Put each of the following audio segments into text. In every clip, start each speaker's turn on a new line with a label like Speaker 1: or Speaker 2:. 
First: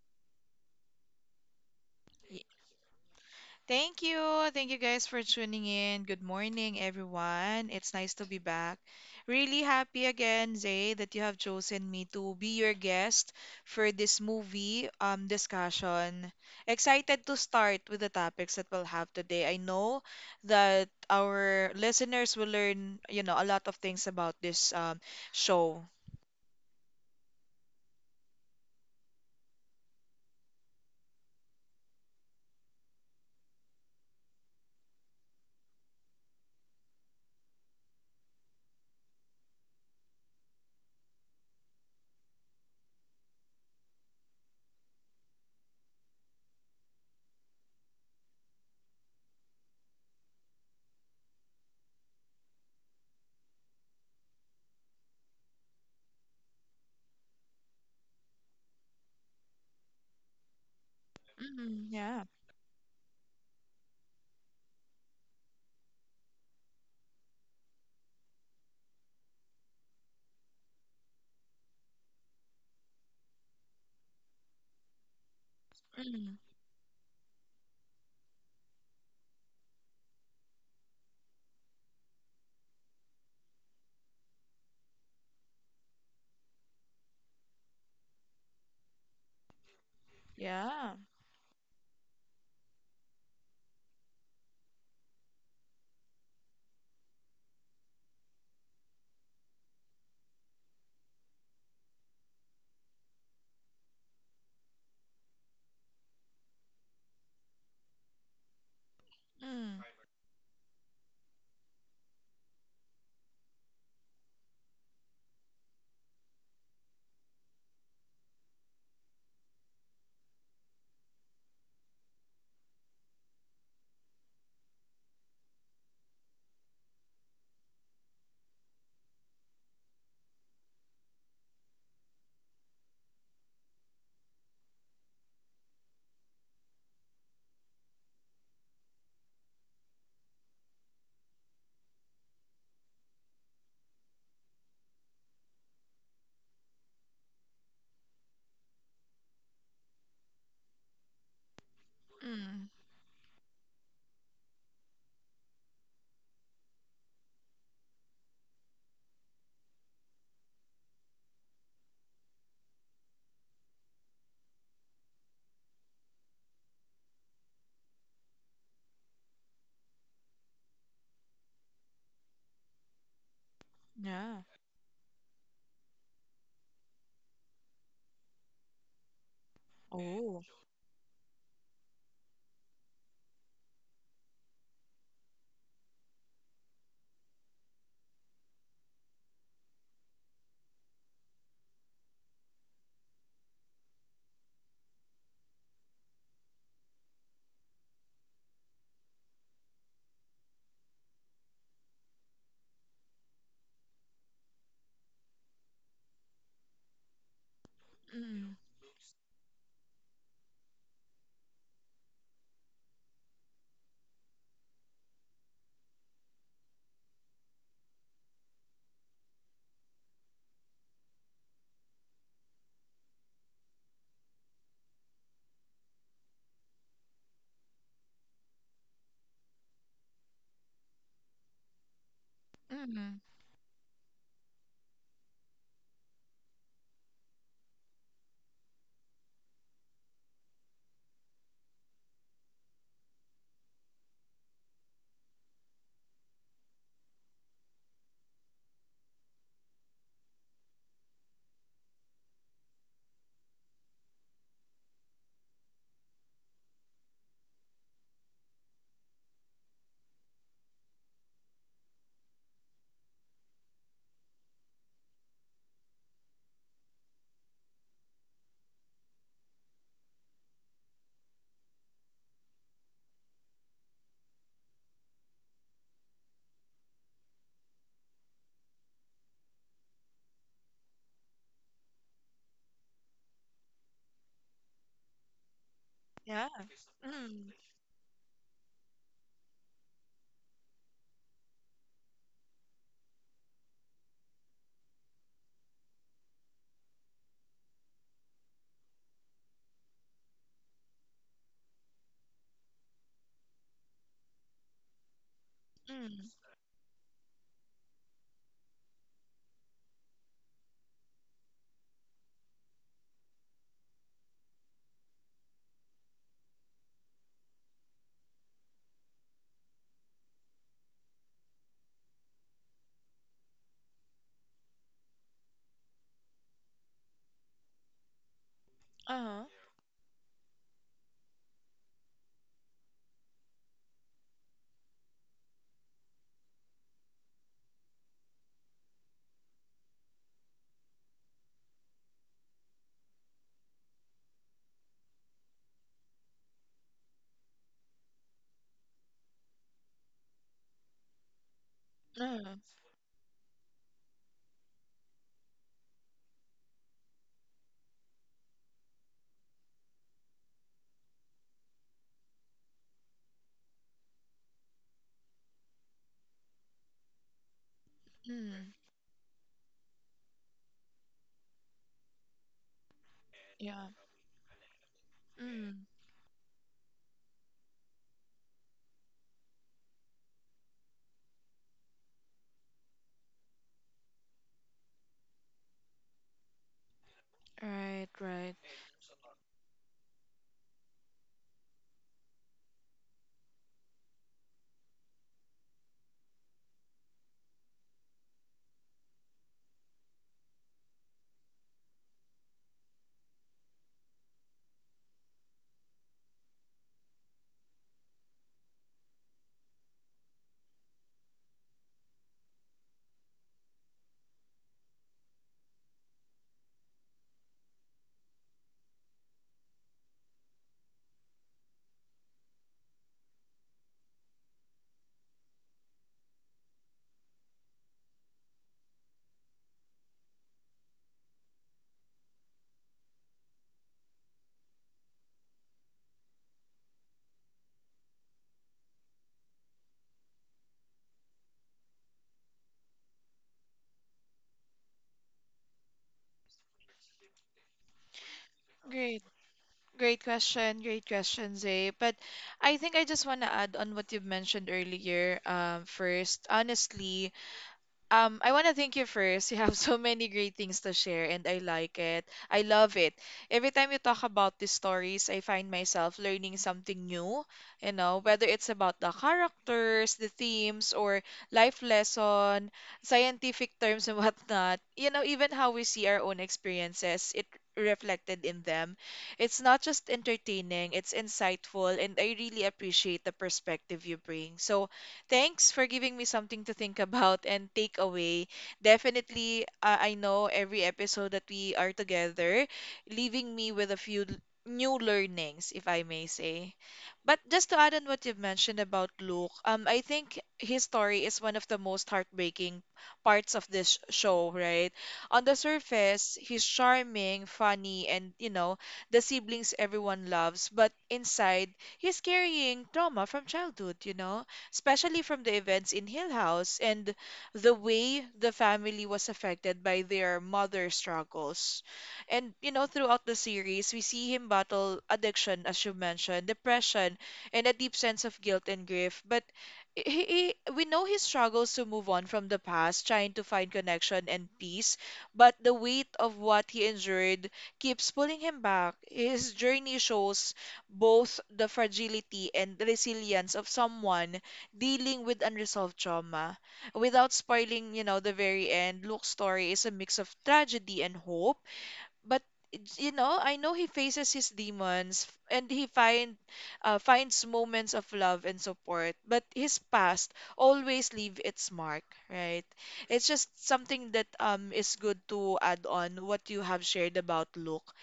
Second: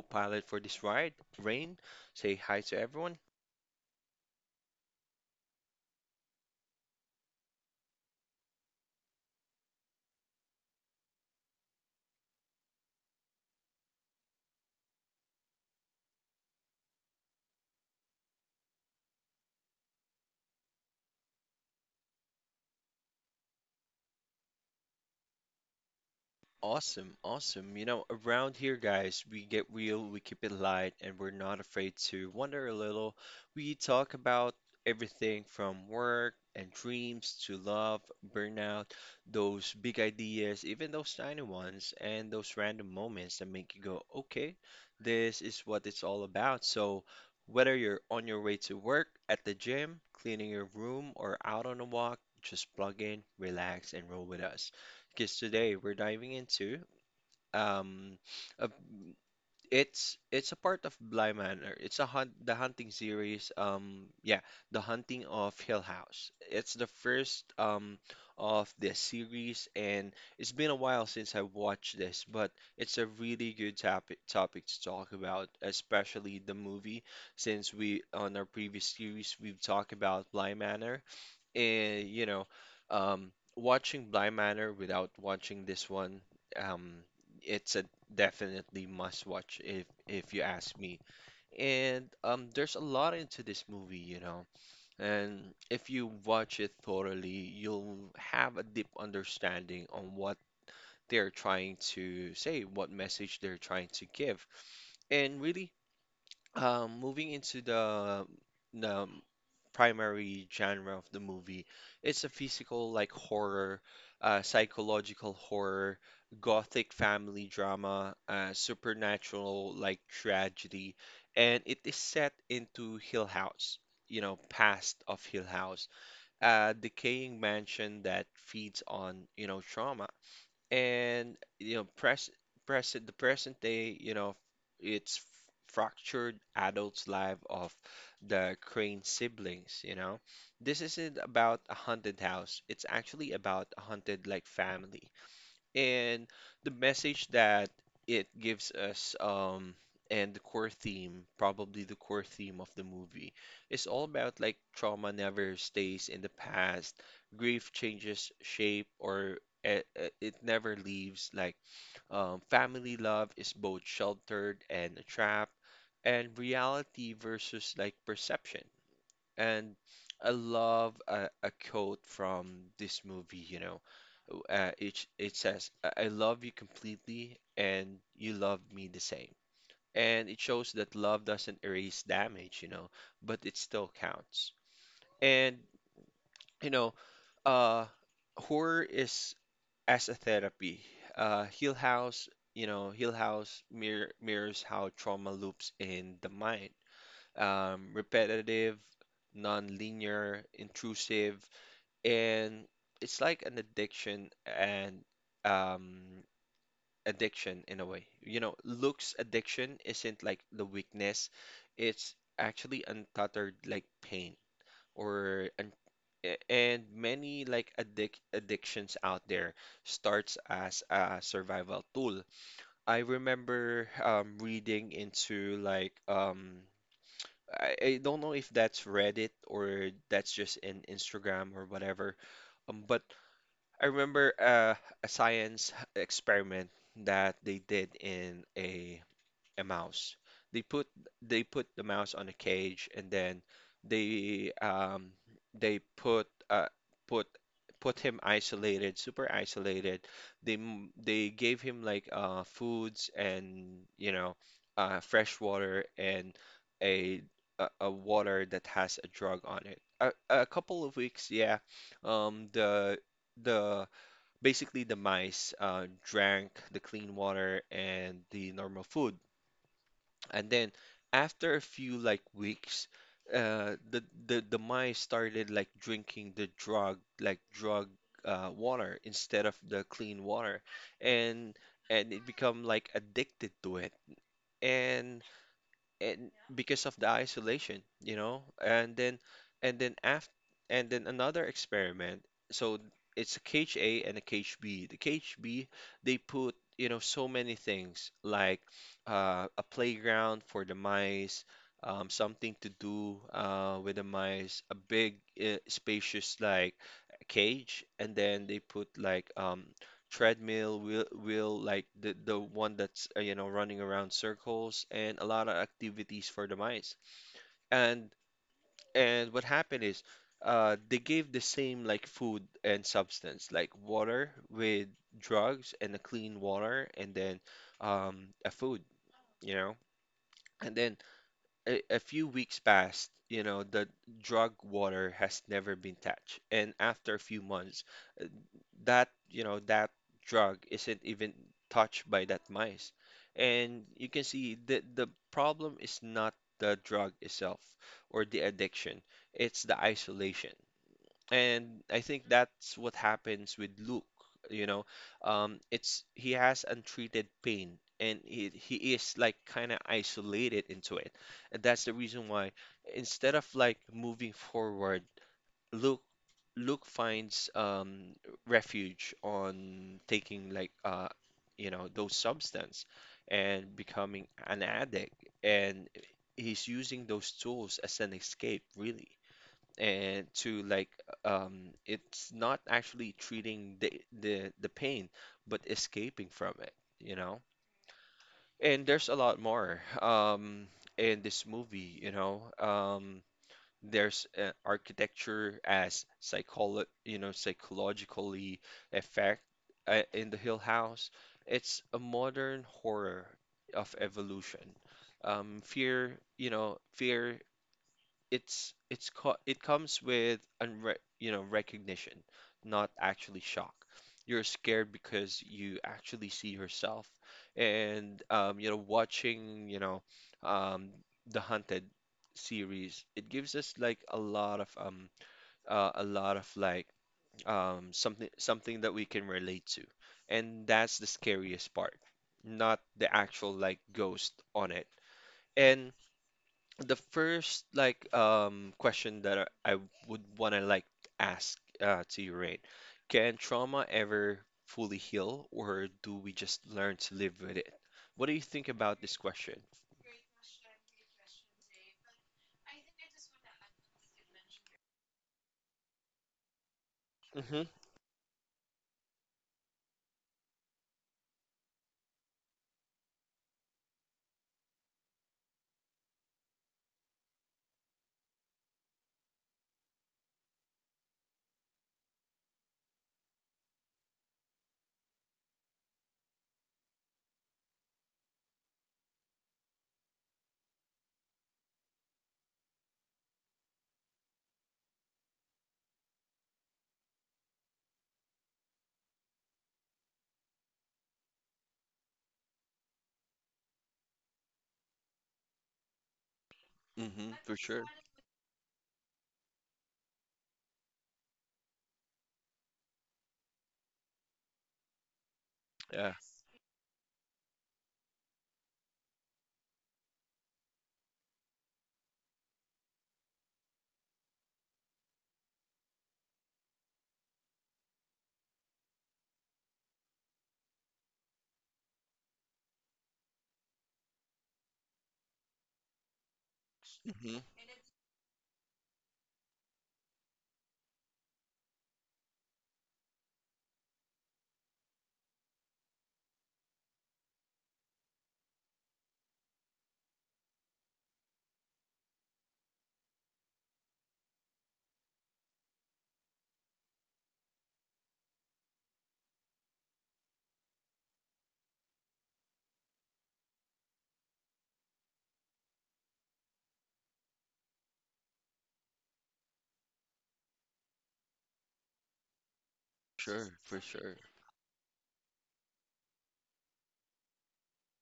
Speaker 1: co-pilot for this ride, Rain. Say
Speaker 2: Ye-
Speaker 1: hi to everyone.
Speaker 2: Thank you. Thank you guys for tuning in. Good morning, everyone. It's nice to be back. Really happy again, Zay, that you have chosen me to be your guest for this movie discussion. Excited to start with the topics that we'll have today. I know that our listeners will learn, a lot of things about this show.
Speaker 1: Awesome, awesome. You know, around here, guys, we get real, we keep it light, and we're not afraid to wonder a little. We talk about everything from work and dreams to love, burnout, those big ideas, even those tiny ones, and those random moments that make you go, okay, this is what it's all about. So, whether you're on your way to work, at the gym, cleaning your room, or out on a walk, just plug in, relax, and roll with us because today we're diving into um a, it's a part of Bly Manor.
Speaker 2: Mm,
Speaker 1: It's a
Speaker 2: yeah.
Speaker 1: hunt the hunting series yeah, The Hunting of Hill House. It's the first of this series, and it's been a while since I watched this, but it's a really good topic to talk about, especially
Speaker 2: Mm,
Speaker 1: the movie, since we on our previous series we've talked about Bly Manor and watching Blind Manor without watching this one, um, it's a definitely must watch if you ask
Speaker 2: yeah.
Speaker 1: me. And there's a lot into this movie. And if you watch it thoroughly, you'll have a deep understanding on what they're trying to say, what message they're trying to give, and really moving into the
Speaker 2: Mm,
Speaker 1: primary genre of the movie, it's a physical like horror, psychological horror, gothic family drama, supernatural like tragedy, and it is set into Hill House, past of Hill House, a decaying mansion that feeds on trauma, and you know press present the present day. It's fractured adult's life of the Crane siblings. This isn't about a haunted house, it's actually about a haunted like family. And the message that it gives us, and the core theme, probably the core theme of
Speaker 2: mm,
Speaker 1: the movie, is all about like trauma never stays in the past. Grief changes shape or it, it never leaves like family love is both sheltered and a trap, and reality versus like perception. And I love a quote from this movie.
Speaker 2: yeah.
Speaker 1: It says, "I love you completely, and you love me the same." And it
Speaker 2: Oh.
Speaker 1: shows that love doesn't erase damage, but it still counts. And you know, uh, horror is as a therapy. Hill House, Hill House mirrors how trauma loops in the mind. Repetitive, non-linear, intrusive, and it's like an addiction, and um, addiction in a way. You know,
Speaker 2: Mm,
Speaker 1: looks addiction isn't like the weakness, it's actually untethered like pain or and many like addictions out there starts as a survival tool. I remember reading into like I don't know if that's Reddit or that's just in Instagram or whatever. But
Speaker 2: mm.
Speaker 1: I remember a science experiment that they did in a mouse. They put they put the mouse on a cage, and then they um, they put uh, put put him isolated, super isolated. They gave him like foods, and fresh water, and a, a water that has a drug on it. A couple of weeks, yeah. Um, the the Basically, the mice drank the clean water and the normal food. And then after a few like weeks, the, the mice started like drinking the drug water instead of the clean water, and it become like addicted to it. And
Speaker 2: Yeah.
Speaker 1: because of the
Speaker 2: Mm.
Speaker 1: isolation, you know, and then after and then Another experiment. So it's a cage A and a cage B. The cage B, they put so many things like a playground for the mice, something to do with the mice, a big
Speaker 2: Mm.
Speaker 1: spacious like cage, and then they put like treadmill wheel like the one that's running around circles and a lot of activities for the mice. And what happened is they gave the same like food and substance like water with drugs and a clean water, and then a food
Speaker 2: Uh-huh.
Speaker 1: you know and then a few weeks passed. The drug water has never been touched, and after a few months, that you know that drug isn't even touched by that mice. And you can see the problem is not the drug itself or the addiction, it's the isolation. And I think
Speaker 2: Uh-huh.
Speaker 1: that's what happens with Luke you know it's He has untreated pain, and he is like kind of isolated into it. And that's the reason why instead of like moving forward, Luke Luke finds
Speaker 2: Mm.
Speaker 1: refuge on taking like those substance and
Speaker 2: Yeah.
Speaker 1: becoming an addict, and
Speaker 2: Mm.
Speaker 1: he's using those tools as an escape, really. And to like, it's not actually treating the pain, but escaping from it, you know.
Speaker 2: Right, right.
Speaker 1: And there's a lot more in this movie. There's architecture as psychologically effect in the Hill House. It's a modern horror of evolution. Fear, fear it comes with unre you know recognition, not actually shock. You're scared because you actually see yourself. And watching um, the Hunted series, it gives us like a lot of like something that we can relate to, and that's the scariest part, not the actual like ghost on it. The first like question that I would want to like ask to you, Rain, can trauma ever fully heal, or do we just learn to live with it? What do you think about this
Speaker 2: Great.
Speaker 1: question?
Speaker 2: Great question. Great question, Zay. But I think I just want to add on what you've mentioned earlier. First, honestly,
Speaker 1: Mm-hmm.
Speaker 2: I want to thank you first. You have so many great things to share, and I like it. I love it. Every time you talk about these stories, I find myself learning something new, you know, whether it's about the characters, the themes, or life lesson, scientific terms and whatnot. You know, even how we see our own experiences, it reflected in them. It's not just entertaining, it's insightful, and I really appreciate the perspective you bring. So, thanks for giving me something to think about and take away. Definitely, I know every episode that we are together, leaving me with a few new learnings, if I may say.
Speaker 1: Mm-hmm.
Speaker 2: But
Speaker 1: For
Speaker 2: just to
Speaker 1: sure.
Speaker 2: add on what you've mentioned about Luke, I think his story is one of the most heartbreaking parts of this show, right? On the
Speaker 1: Yeah.
Speaker 2: surface, he's charming, funny, and, you know, the siblings everyone loves. But inside, he's carrying trauma from childhood, you know? Especially from the events in Hill House and the way the family was affected by their mother's struggles. And, you know, throughout the series, we see him battle addiction, as you mentioned, depression,
Speaker 1: Mm-hmm.
Speaker 2: and a deep sense of guilt and grief. But we know he struggles to move on from the past, trying to find connection and peace, but the weight of what he endured keeps pulling him back. His journey shows both the fragility and resilience of someone dealing with unresolved trauma without spoiling, you know, the very end. Luke's story is a mix of tragedy and hope, but it's- you know, I know he faces his demons and he find finds moments of love and support, but his past always leave its mark, right? It's just
Speaker 1: Sure. For
Speaker 2: something
Speaker 1: sure.
Speaker 2: that is good to add on what you have shared about Luke.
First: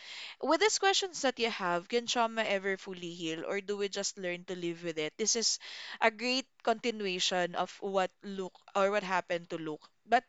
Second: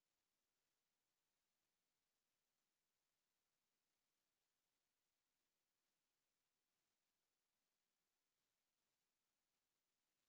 Speaker 2: With these questions that you have, can trauma ever fully heal, or do we just learn to live with it? This is a great continuation of what Luke, or what happened to Luke. But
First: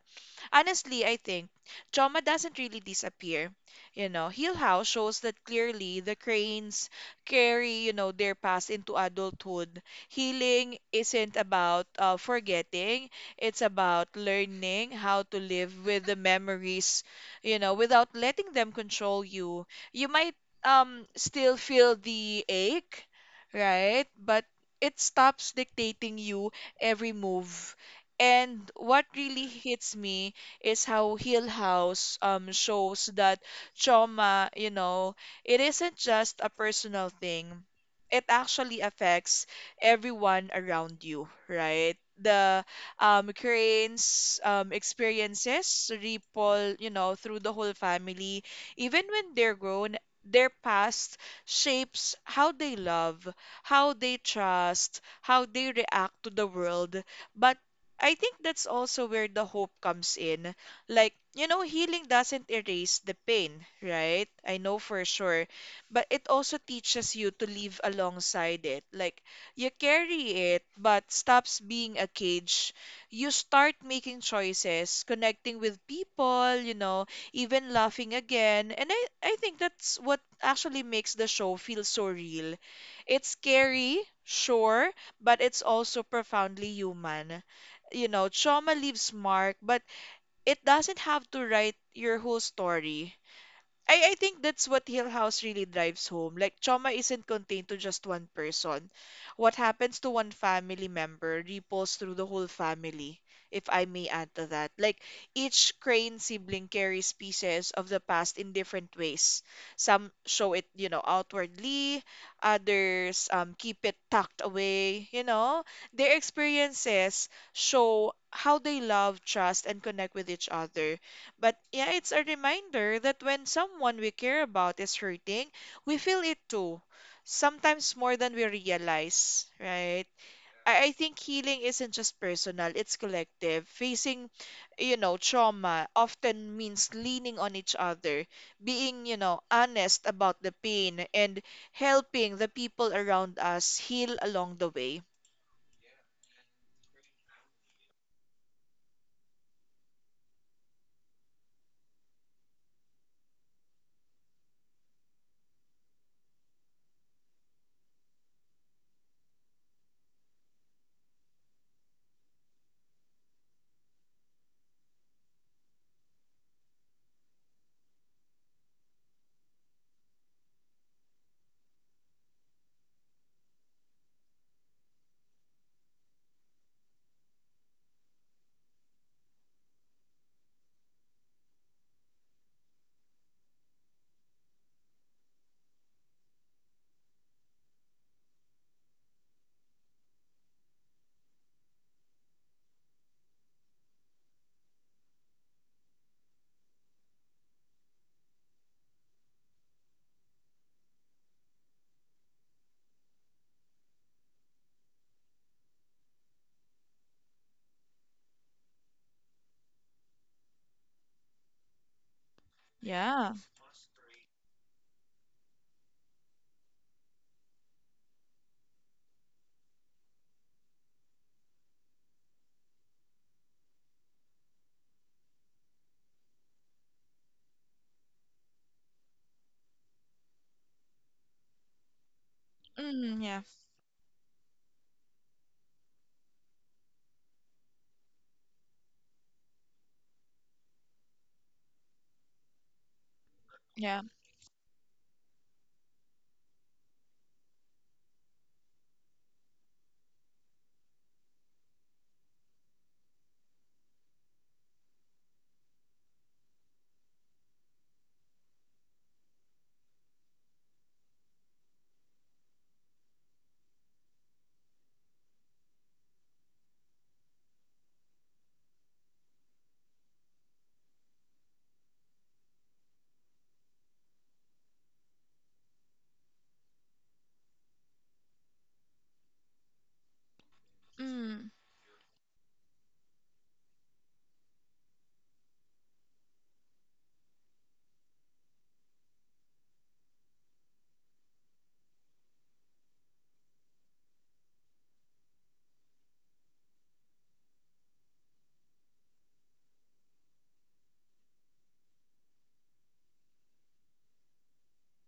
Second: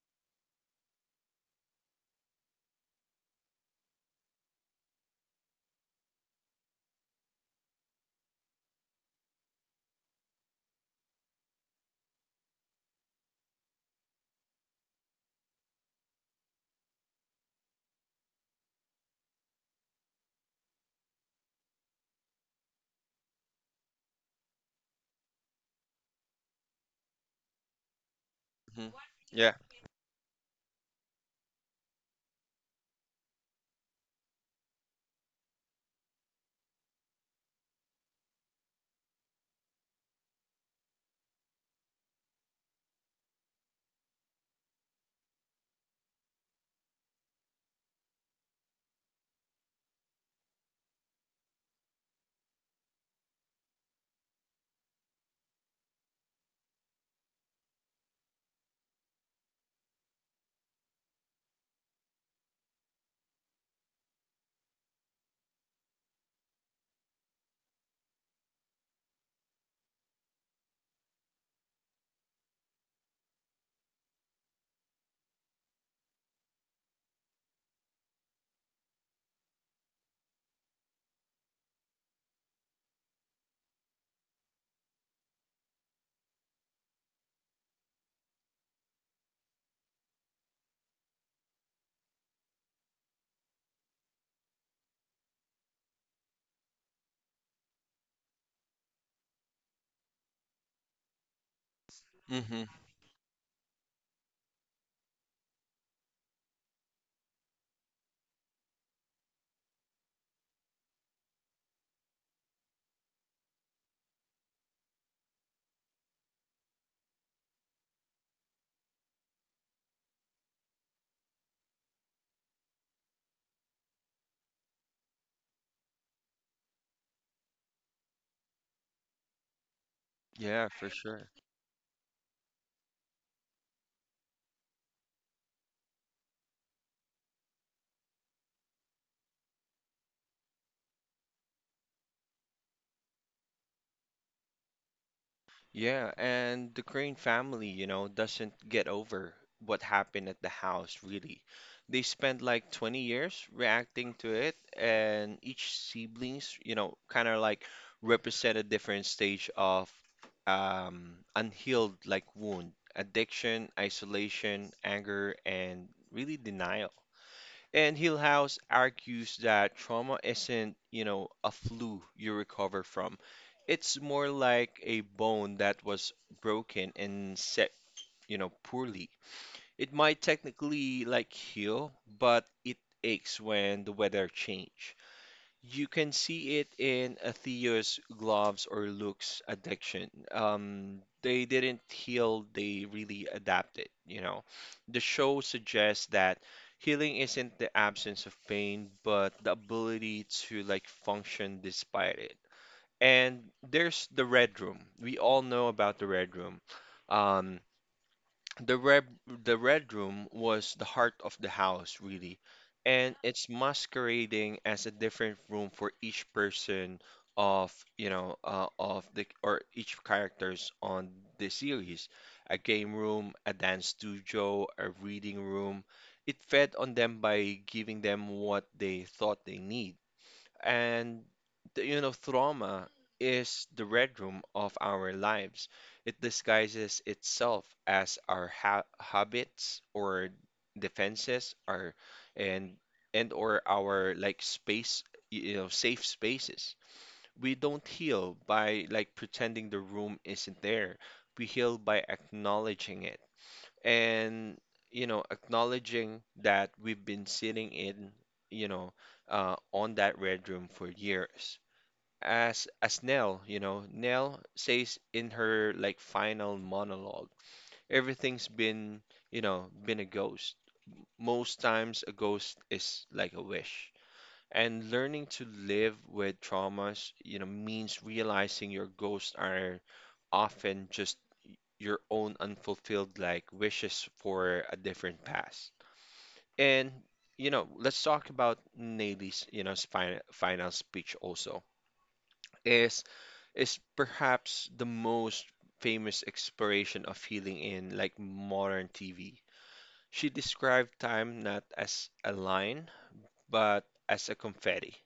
Speaker 2: honestly, I think trauma doesn't really disappear. You know, Hill House shows that clearly. The cranes carry, you know, their past into adulthood. Healing isn't about forgetting, it's about learning how to live with the memories, you know, without letting them control you. You might still feel the ache, right? But it stops dictating you every move. And
Speaker 1: Mm-hmm.
Speaker 2: what really
Speaker 1: Yeah.
Speaker 2: hits me is how Hill House shows that trauma, you know, it isn't just a personal thing. It actually affects everyone around you, right? The cranes experiences ripple, you know, through the whole family. Even when they're grown, their past shapes how they love, how they trust, how they react to the world. But I think that's also where the hope comes in. Like, you know, healing doesn't erase the pain, right? I know for sure. But it also teaches you to live alongside it. Like, you carry it, but stops being a cage. You start making choices, connecting with people, you know, even laughing again. And I think that's what actually makes the show feel so real. It's scary, sure, but it's also profoundly human. You know, trauma leaves mark, but it doesn't have to write your whole story. I think that's what Hill House really drives home. Like, trauma isn't contained to just one person. What happens to one family member ripples through the whole
Speaker 1: Mm-hmm.
Speaker 2: family, if I may add to that. Like, each Crane sibling carries pieces of the past in different ways. Some show it, you know, outwardly, others keep it tucked away, you know. Their experiences show how they love, trust, and connect with each other. But yeah, it's a reminder that when someone we care about is hurting, we feel it too, sometimes more than we realize, right?
Speaker 1: Yeah.
Speaker 2: I
Speaker 1: For
Speaker 2: think
Speaker 1: sure.
Speaker 2: healing isn't just personal, it's collective. Facing, you know, trauma often means leaning on each other, being, you know, honest about the pain, and helping the people around us heal along the way.
Speaker 1: Yeah, and the Crane family doesn't get over what happened at the house, really. They spent like 20 years reacting to it, and each siblings, kind of like represent a different stage of unhealed like wound, addiction, isolation, anger, and really denial. And Hillhouse argues that trauma isn't a flu you recover from. It's more like a bone that was broken and set poorly. It might technically like heal, but it aches when the weather change. You can see it in Athea's gloves or Luke's addiction. They didn't heal, they really adapted. The show suggests that healing isn't the absence of pain, but the ability to like function despite it. And there's the Red Room. We all know about the Red Room. Um, the red the red room was the heart of the house, really, and
Speaker 2: Yeah.
Speaker 1: it's masquerading as a different room for each person of, you know, of the or each characters on the series. A game room, a dance studio, a reading room. It fed on them by giving them what they thought they need. And trauma
Speaker 2: Mm, yeah.
Speaker 1: is the red room of our lives. It disguises itself as our ha habits or defenses, our and and or
Speaker 2: Yeah.
Speaker 1: our like space, safe spaces. We don't heal by like pretending the room isn't there. We heal by acknowledging it, and acknowledging that we've been sitting in you know on that red room for years. As Nell, Nell says in her like final monologue, everything's been you know been a ghost. Most times a ghost is like a wish, and learning to live with traumas means realizing your ghosts are often just
Speaker 2: Mm,
Speaker 1: your own unfulfilled like wishes for a different past. And let's talk about Nelly's final speech also. Is is perhaps the most famous exploration of healing in like modern TV. She described time not as a line, but as a confetti.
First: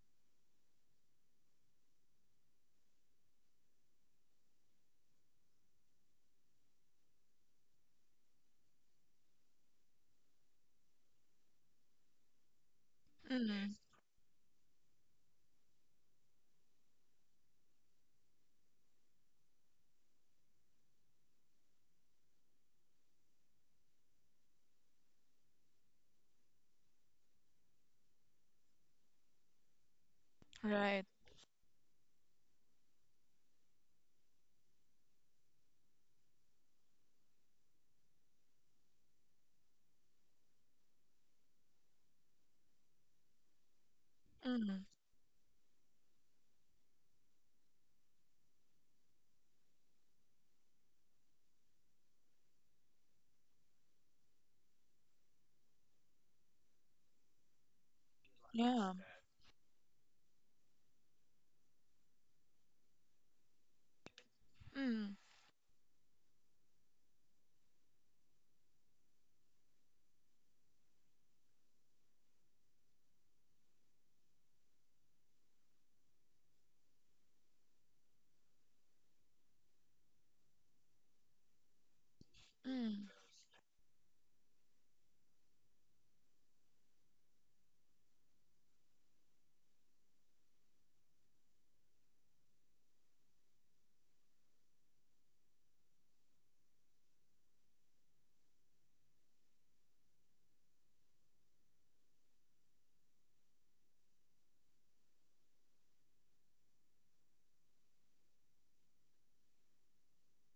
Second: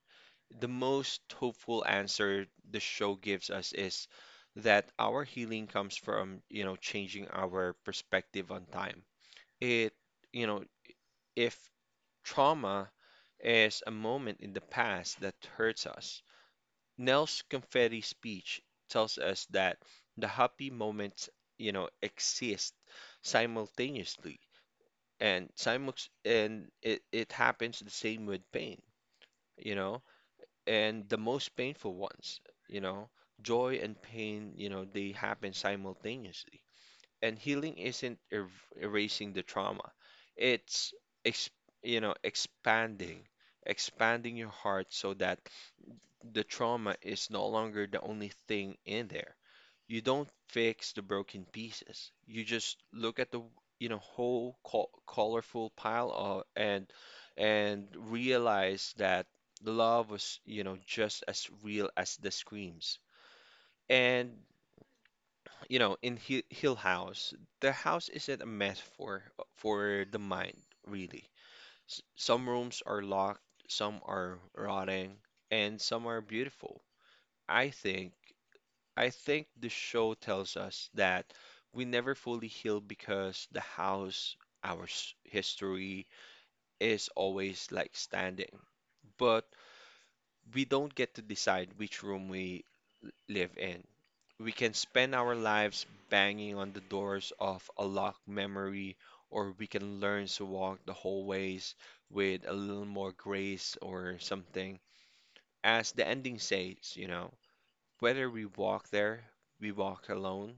Speaker 1: The most hopeful answer the show gives us is that our healing comes from changing our perspective on time. It, you know, if trauma
Speaker 2: mm,
Speaker 1: is a moment in the past that hurts us, Nels Confetti's speech tells us that the happy moments exist simultaneously, and simul and it happens the same with pain. You know,
Speaker 2: right.
Speaker 1: and the most painful ones, you know. Joy and pain, they happen simultaneously. And healing isn't erasing the trauma. It's ex you know, expanding, expanding your heart
Speaker 2: Mm,
Speaker 1: so that the trauma is no longer the only thing in there. You don't fix the broken pieces. You just look at the, whole colorful pile of, and realize
Speaker 2: yeah.
Speaker 1: that the love was, you know, just as real as the screams. And
Speaker 2: Mm,
Speaker 1: you know, in Hill House, the house isn't a metaphor for the mind, really. S Some rooms are locked, some are rotting, and some are beautiful. I think I think the show tells us that we never fully heal
Speaker 2: mm.
Speaker 1: because the house, our history, is always like standing. But we don't get to decide which room we live in. We can spend our lives banging on the doors of a locked memory, or we can learn to walk the hallways with a little more grace or something. As the ending says, you know, whether we walk there, we walk alone.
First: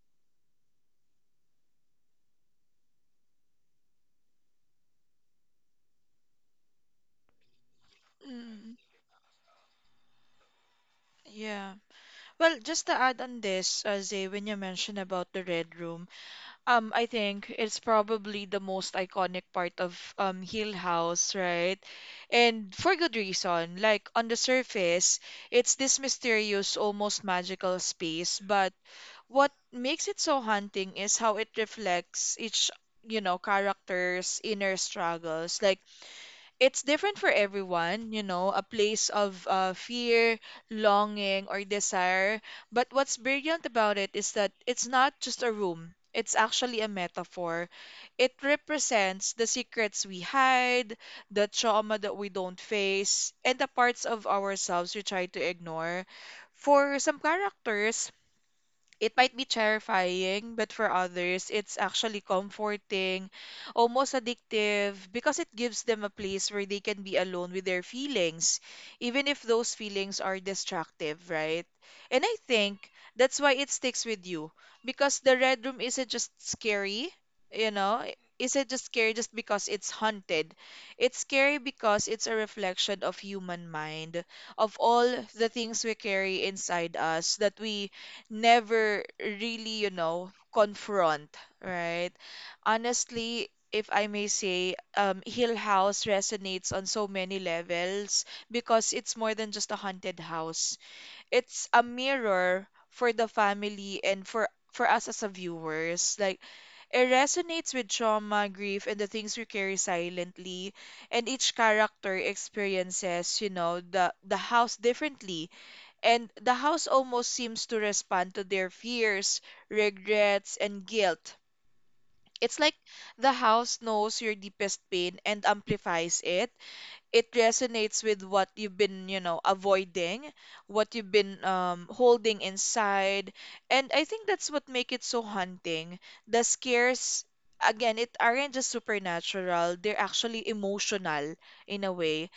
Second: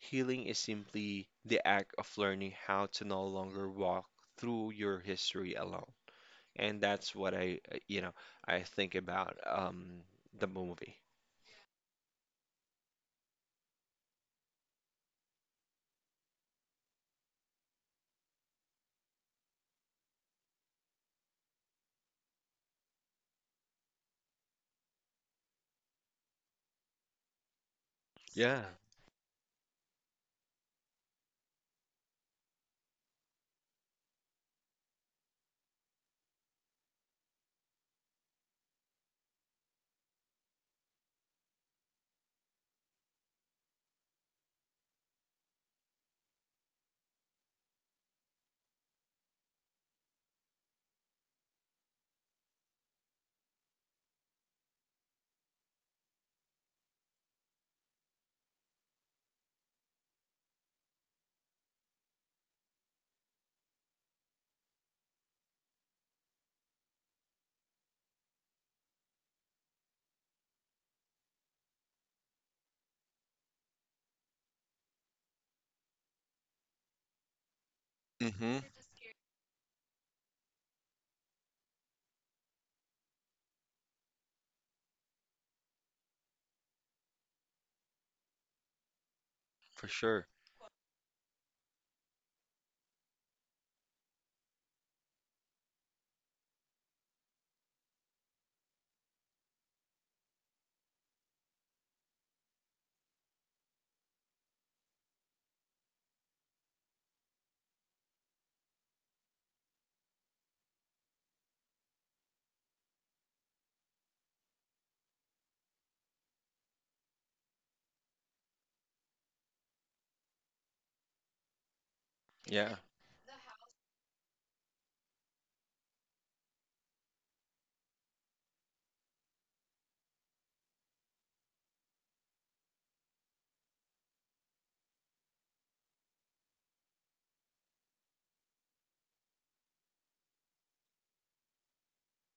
Speaker 1: Healing is simply the act of learning how to no longer walk through your history alone. And that's what I
Speaker 2: Mm,
Speaker 1: think about the movie.
Speaker 2: yeah. Well, just to add on this, Zay, when you mentioned about the Red Room, I think it's probably the most iconic part of Hill House, right? And for good reason. Like on the surface, it's this mysterious, almost magical space,
Speaker 1: Yeah.
Speaker 2: but what makes it so haunting is how it reflects each, you know, character's inner struggles. Like it's different for everyone, you know, a place of fear, longing, or desire. But what's brilliant about it is that it's not just a room, it's actually a metaphor. It represents the secrets we hide, the trauma that we don't face, and the parts of ourselves we try to ignore. For some characters, it might be terrifying, but for others, it's actually comforting, almost addictive, because it gives them a place where they can be alone with their feelings, even if those feelings are destructive, right? And I think that's why it sticks with you, because the red room isn't just scary, you know?
Speaker 1: Hmm.
Speaker 2: Isn't just scary just because it's haunted. It's scary because it's a reflection of human mind, of all the things we carry inside us that we never really,
Speaker 1: For
Speaker 2: you
Speaker 1: sure.
Speaker 2: know, confront, right? Honestly, if I may say, Hill House resonates on so many levels because it's more than just a haunted house. It's a mirror for the family and for us as a viewers. Like it resonates with trauma, grief, and the things we carry silently. And each character experiences, you know, the house differently, and the house almost seems to respond to their fears, regrets, and guilt. It's like
Speaker 1: Yeah.
Speaker 2: the house knows your deepest pain and amplifies it. It resonates with what you've been, you know, avoiding, what you've been holding inside. And I think that's what makes it so haunting. The scares, again, it aren't just supernatural, they're actually emotional. In a way,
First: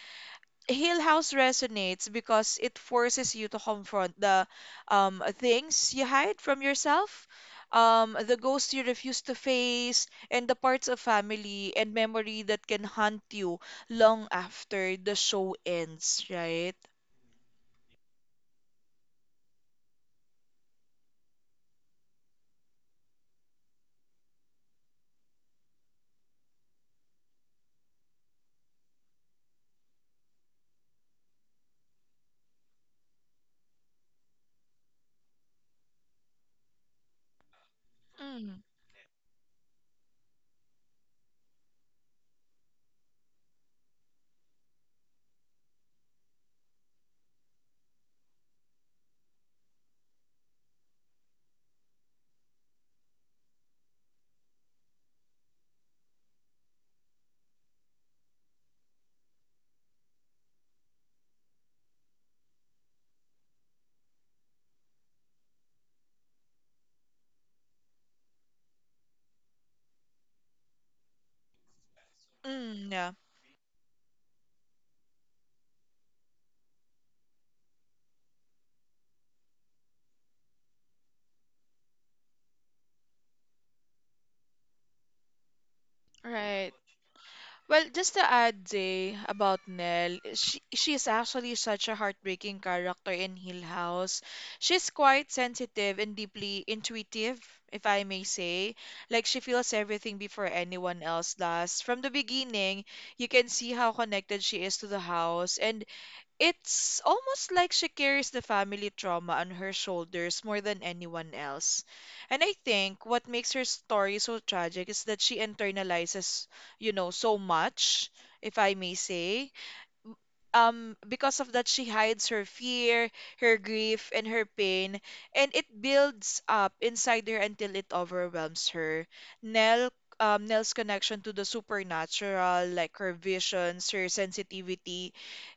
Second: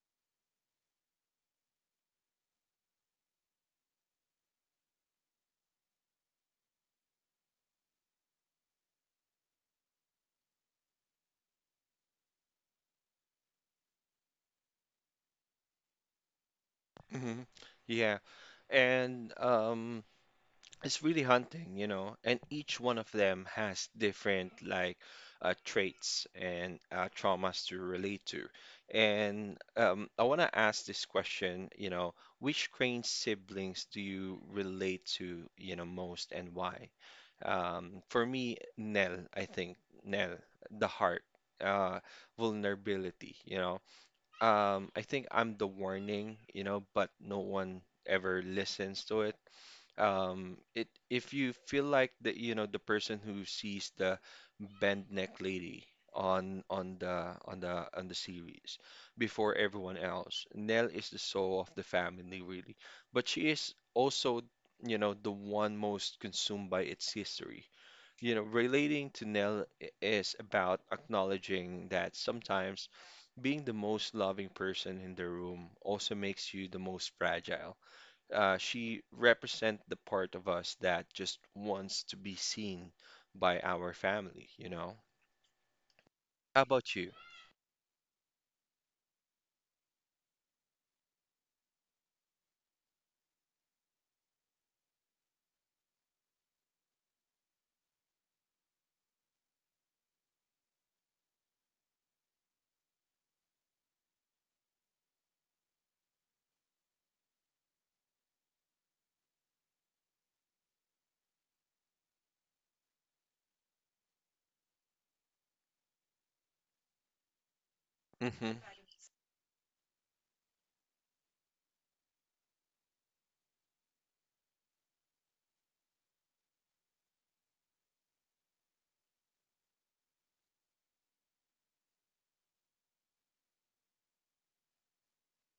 Speaker 2: Hill House resonates because it forces you to confront the things you hide from yourself, the ghosts you refuse to face, and the parts of family and memory that can haunt you long after the show ends, right?
Speaker 1: Hmm. Yeah. And it's really hunting, you know, and each one of them has different like traits and traumas to relate to. And I want to ask this question, you know, which crane siblings do you relate to, you know, most and why? For me,
Speaker 2: Mm,
Speaker 1: Nell, I think Nell, the heart, uh, vulnerability, you know. I think I'm the warning, you know, but no one ever listens to it it if you feel like the you know the person who sees the bent neck lady on the series before everyone else, Nell is the soul of the family really, but she is also you know the one most consumed by its history. You know, relating to Nell is about acknowledging that sometimes
Speaker 2: mm, yeah.
Speaker 1: being the most loving person in the room also makes you the most fragile. She represent the part of us that just wants to be seen by our family, you know? How
Speaker 2: Right.
Speaker 1: about you?
Speaker 2: Well, just to add, Zay, about Nell, she's actually such a heartbreaking character in Hill House. She's quite sensitive and deeply intuitive, if I may say. Like she feels everything before anyone else does. From the beginning, you can see how connected she is to the house, and it's almost like she carries the family trauma on her shoulders more than anyone else. And I think what makes her story so tragic is that she internalizes, you know, so much,
Speaker 1: Hmm.
Speaker 2: if I may say. Because of that, she hides her fear, her grief, and her pain, and it builds up inside her until it overwhelms her. Nell Nell's connection to the supernatural, like her visions, her sensitivity,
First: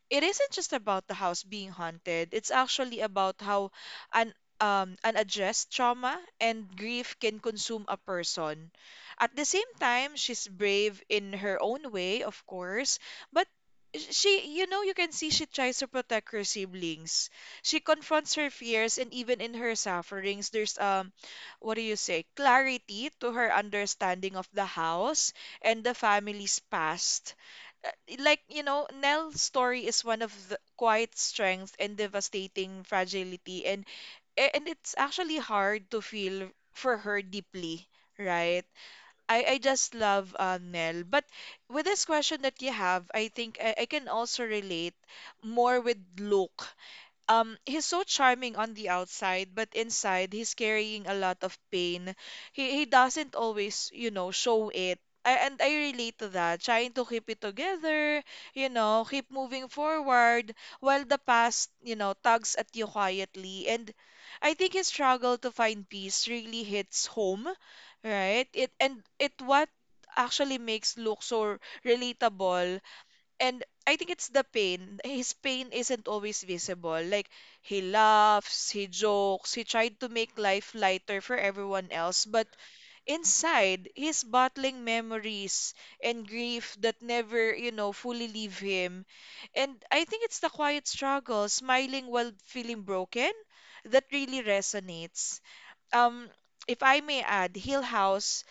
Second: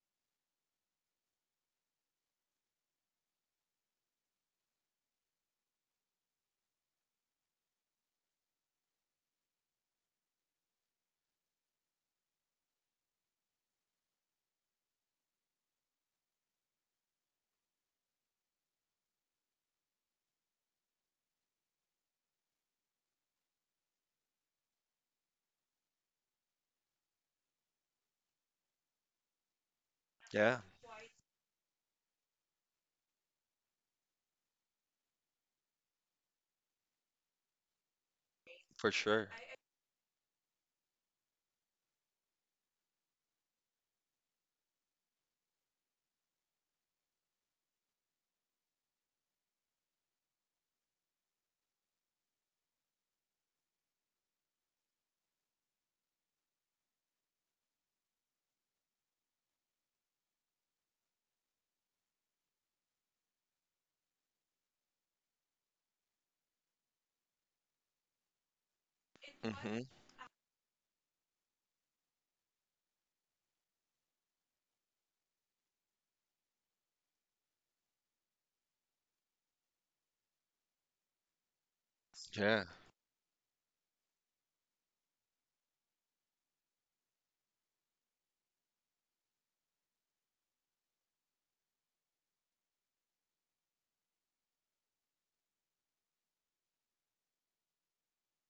Speaker 2: it isn't just about the house being haunted. It's actually about how an unaddressed trauma and grief can consume a person. At the same time, she's brave in her own way, of course, but she, you know, you can see she tries to protect her siblings. She confronts her fears, and even in her sufferings, there's what do you say, clarity to her understanding of the house and the family's past. uh, like, you know, Nell's story is one of the
Speaker 1: Yeah,
Speaker 2: quiet strength and devastating fragility, and it's actually hard to feel for her deeply, right?
Speaker 1: for sure.
Speaker 2: I just love Nell, but with this question that you have, I think I can also relate more with Luke. He's so charming on the outside, but inside he's carrying a lot of pain. He doesn't always, you know, show it. And I relate to that, trying to keep it together, you know, keep moving forward while the past, you know, tugs at you quietly. And I think his struggle to find peace really hits home, right? It and it what
Speaker 1: Mm-hmm.
Speaker 2: actually makes Luke so relatable, and I think it's the pain. His pain isn't always visible. Like, he laughs, he jokes, he tried to make life lighter for everyone else. But
Speaker 1: Yeah,
Speaker 2: inside, he's battling memories and grief that never, fully leave him. And I think it's the quiet struggle, smiling while feeling broken, that really resonates. Um, if I may add, Hill House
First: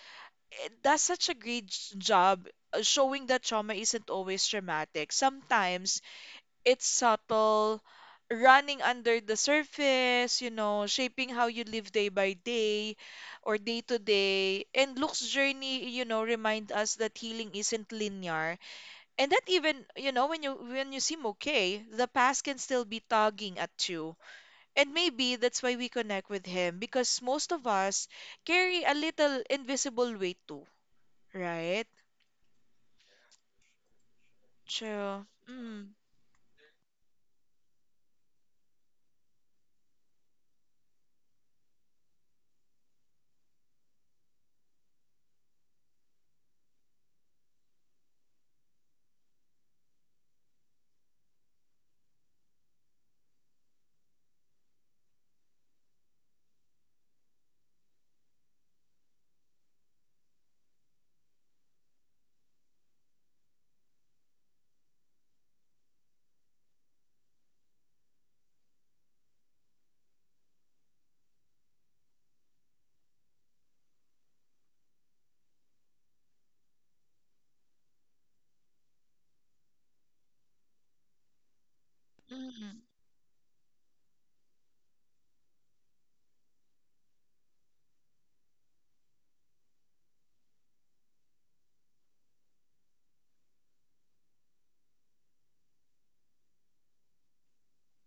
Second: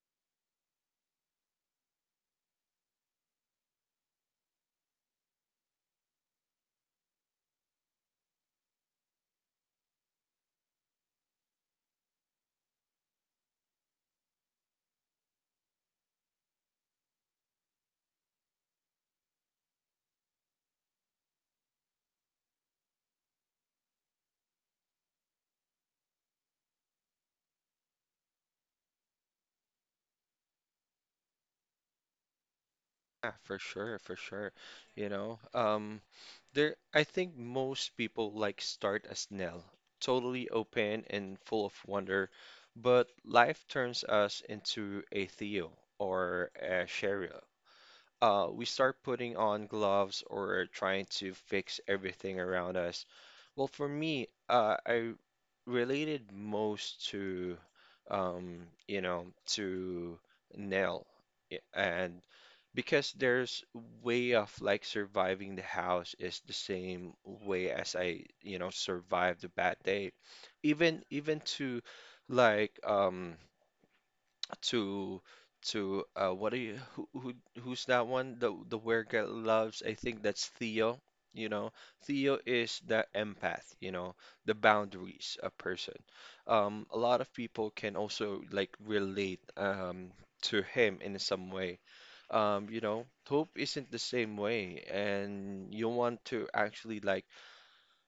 Speaker 2: that's such a great job, showing that trauma isn't always traumatic. Sometimes it's subtle, running under the surface, shaping how you live day by day or day to day. And Luke's journey, remind us that healing isn't linear. And that even, when you seem okay, the past can still be tugging at you. And maybe that's why we connect with him because most of us carry a little invisible weight too, right?
Speaker 1: yeah, for sure, for sure. You
Speaker 2: True.
Speaker 1: know,
Speaker 2: Mm,
Speaker 1: there, I think most people like start as Nell, totally open and full of wonder, but life turns us into a Theo or a Cheryl. Uh, we start putting on gloves or trying to fix everything around us. Well, for me, I related most to, you know, to nail, and because there's way of like surviving the house is the same way as I, you know, survived the bad day. Even to like to to what do you who who's that one the weird guy loves I think that's Theo you know Theo
Speaker 2: mm,
Speaker 1: is the empath you know the boundaries a person a lot of people can also like relate to him in some way you know hope isn't the same way and you want to actually like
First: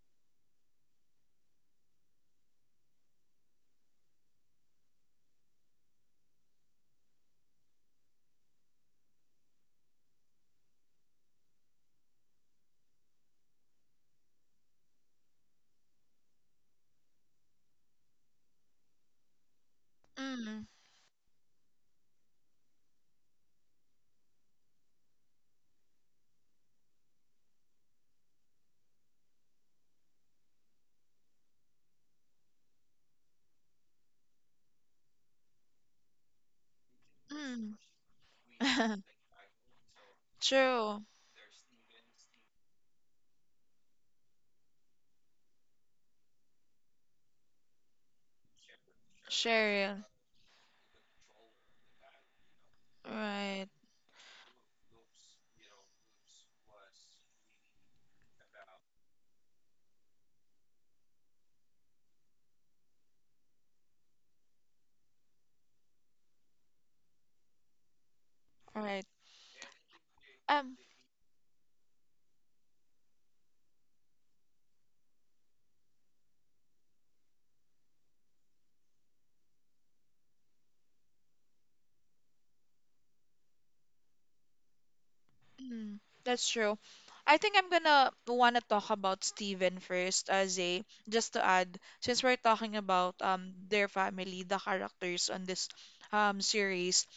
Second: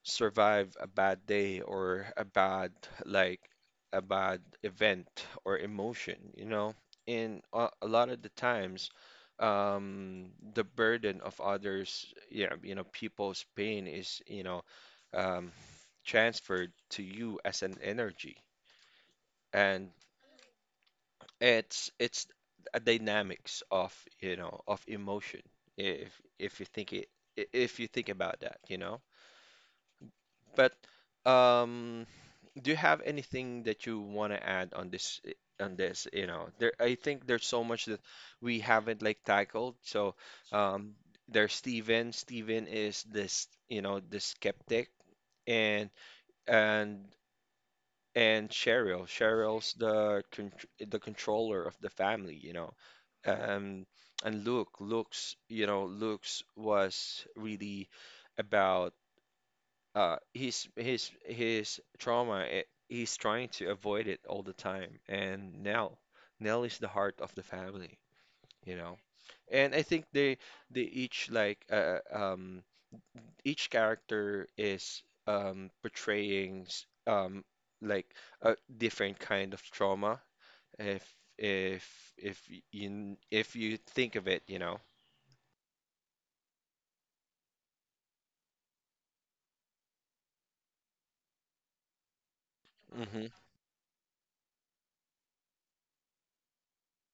Speaker 1: survive a bad day or a bad like a bad event or emotion, you know? And a lot of the times, um, the burden of others, you know, people's pain is, you know, um, transferred to you as an energy, and
Speaker 2: mm,
Speaker 1: it's a dynamics of, you know, of emotion. If if you think it, if you think about that, you know, but um. Do you have anything that you want to add on on this, you know? There I think there's so
Speaker 2: mm.
Speaker 1: much that we haven't like tackled. So, um
Speaker 2: True.
Speaker 1: there's Steven. Steven is this, you know, the skeptic and and and Cheryl. Cheryl's
Speaker 2: Cheryl.
Speaker 1: the controller of the family, you know.
Speaker 2: Right,
Speaker 1: Um and Luke, Luke's, you know, Luke's was really about he's his trauma it, he's trying to avoid it all the time and Nell Nell is the heart of the family you know
Speaker 2: right.
Speaker 1: and I think
Speaker 2: Um,
Speaker 1: they each like each character is portraying like a different kind of trauma if you if you think of it you know.
Speaker 2: mm, that's true. I think I'm gonna wanna talk about Steven first as a just to add, since we're talking about
Speaker 1: Mm-hmm.
Speaker 2: their family, the characters on this series.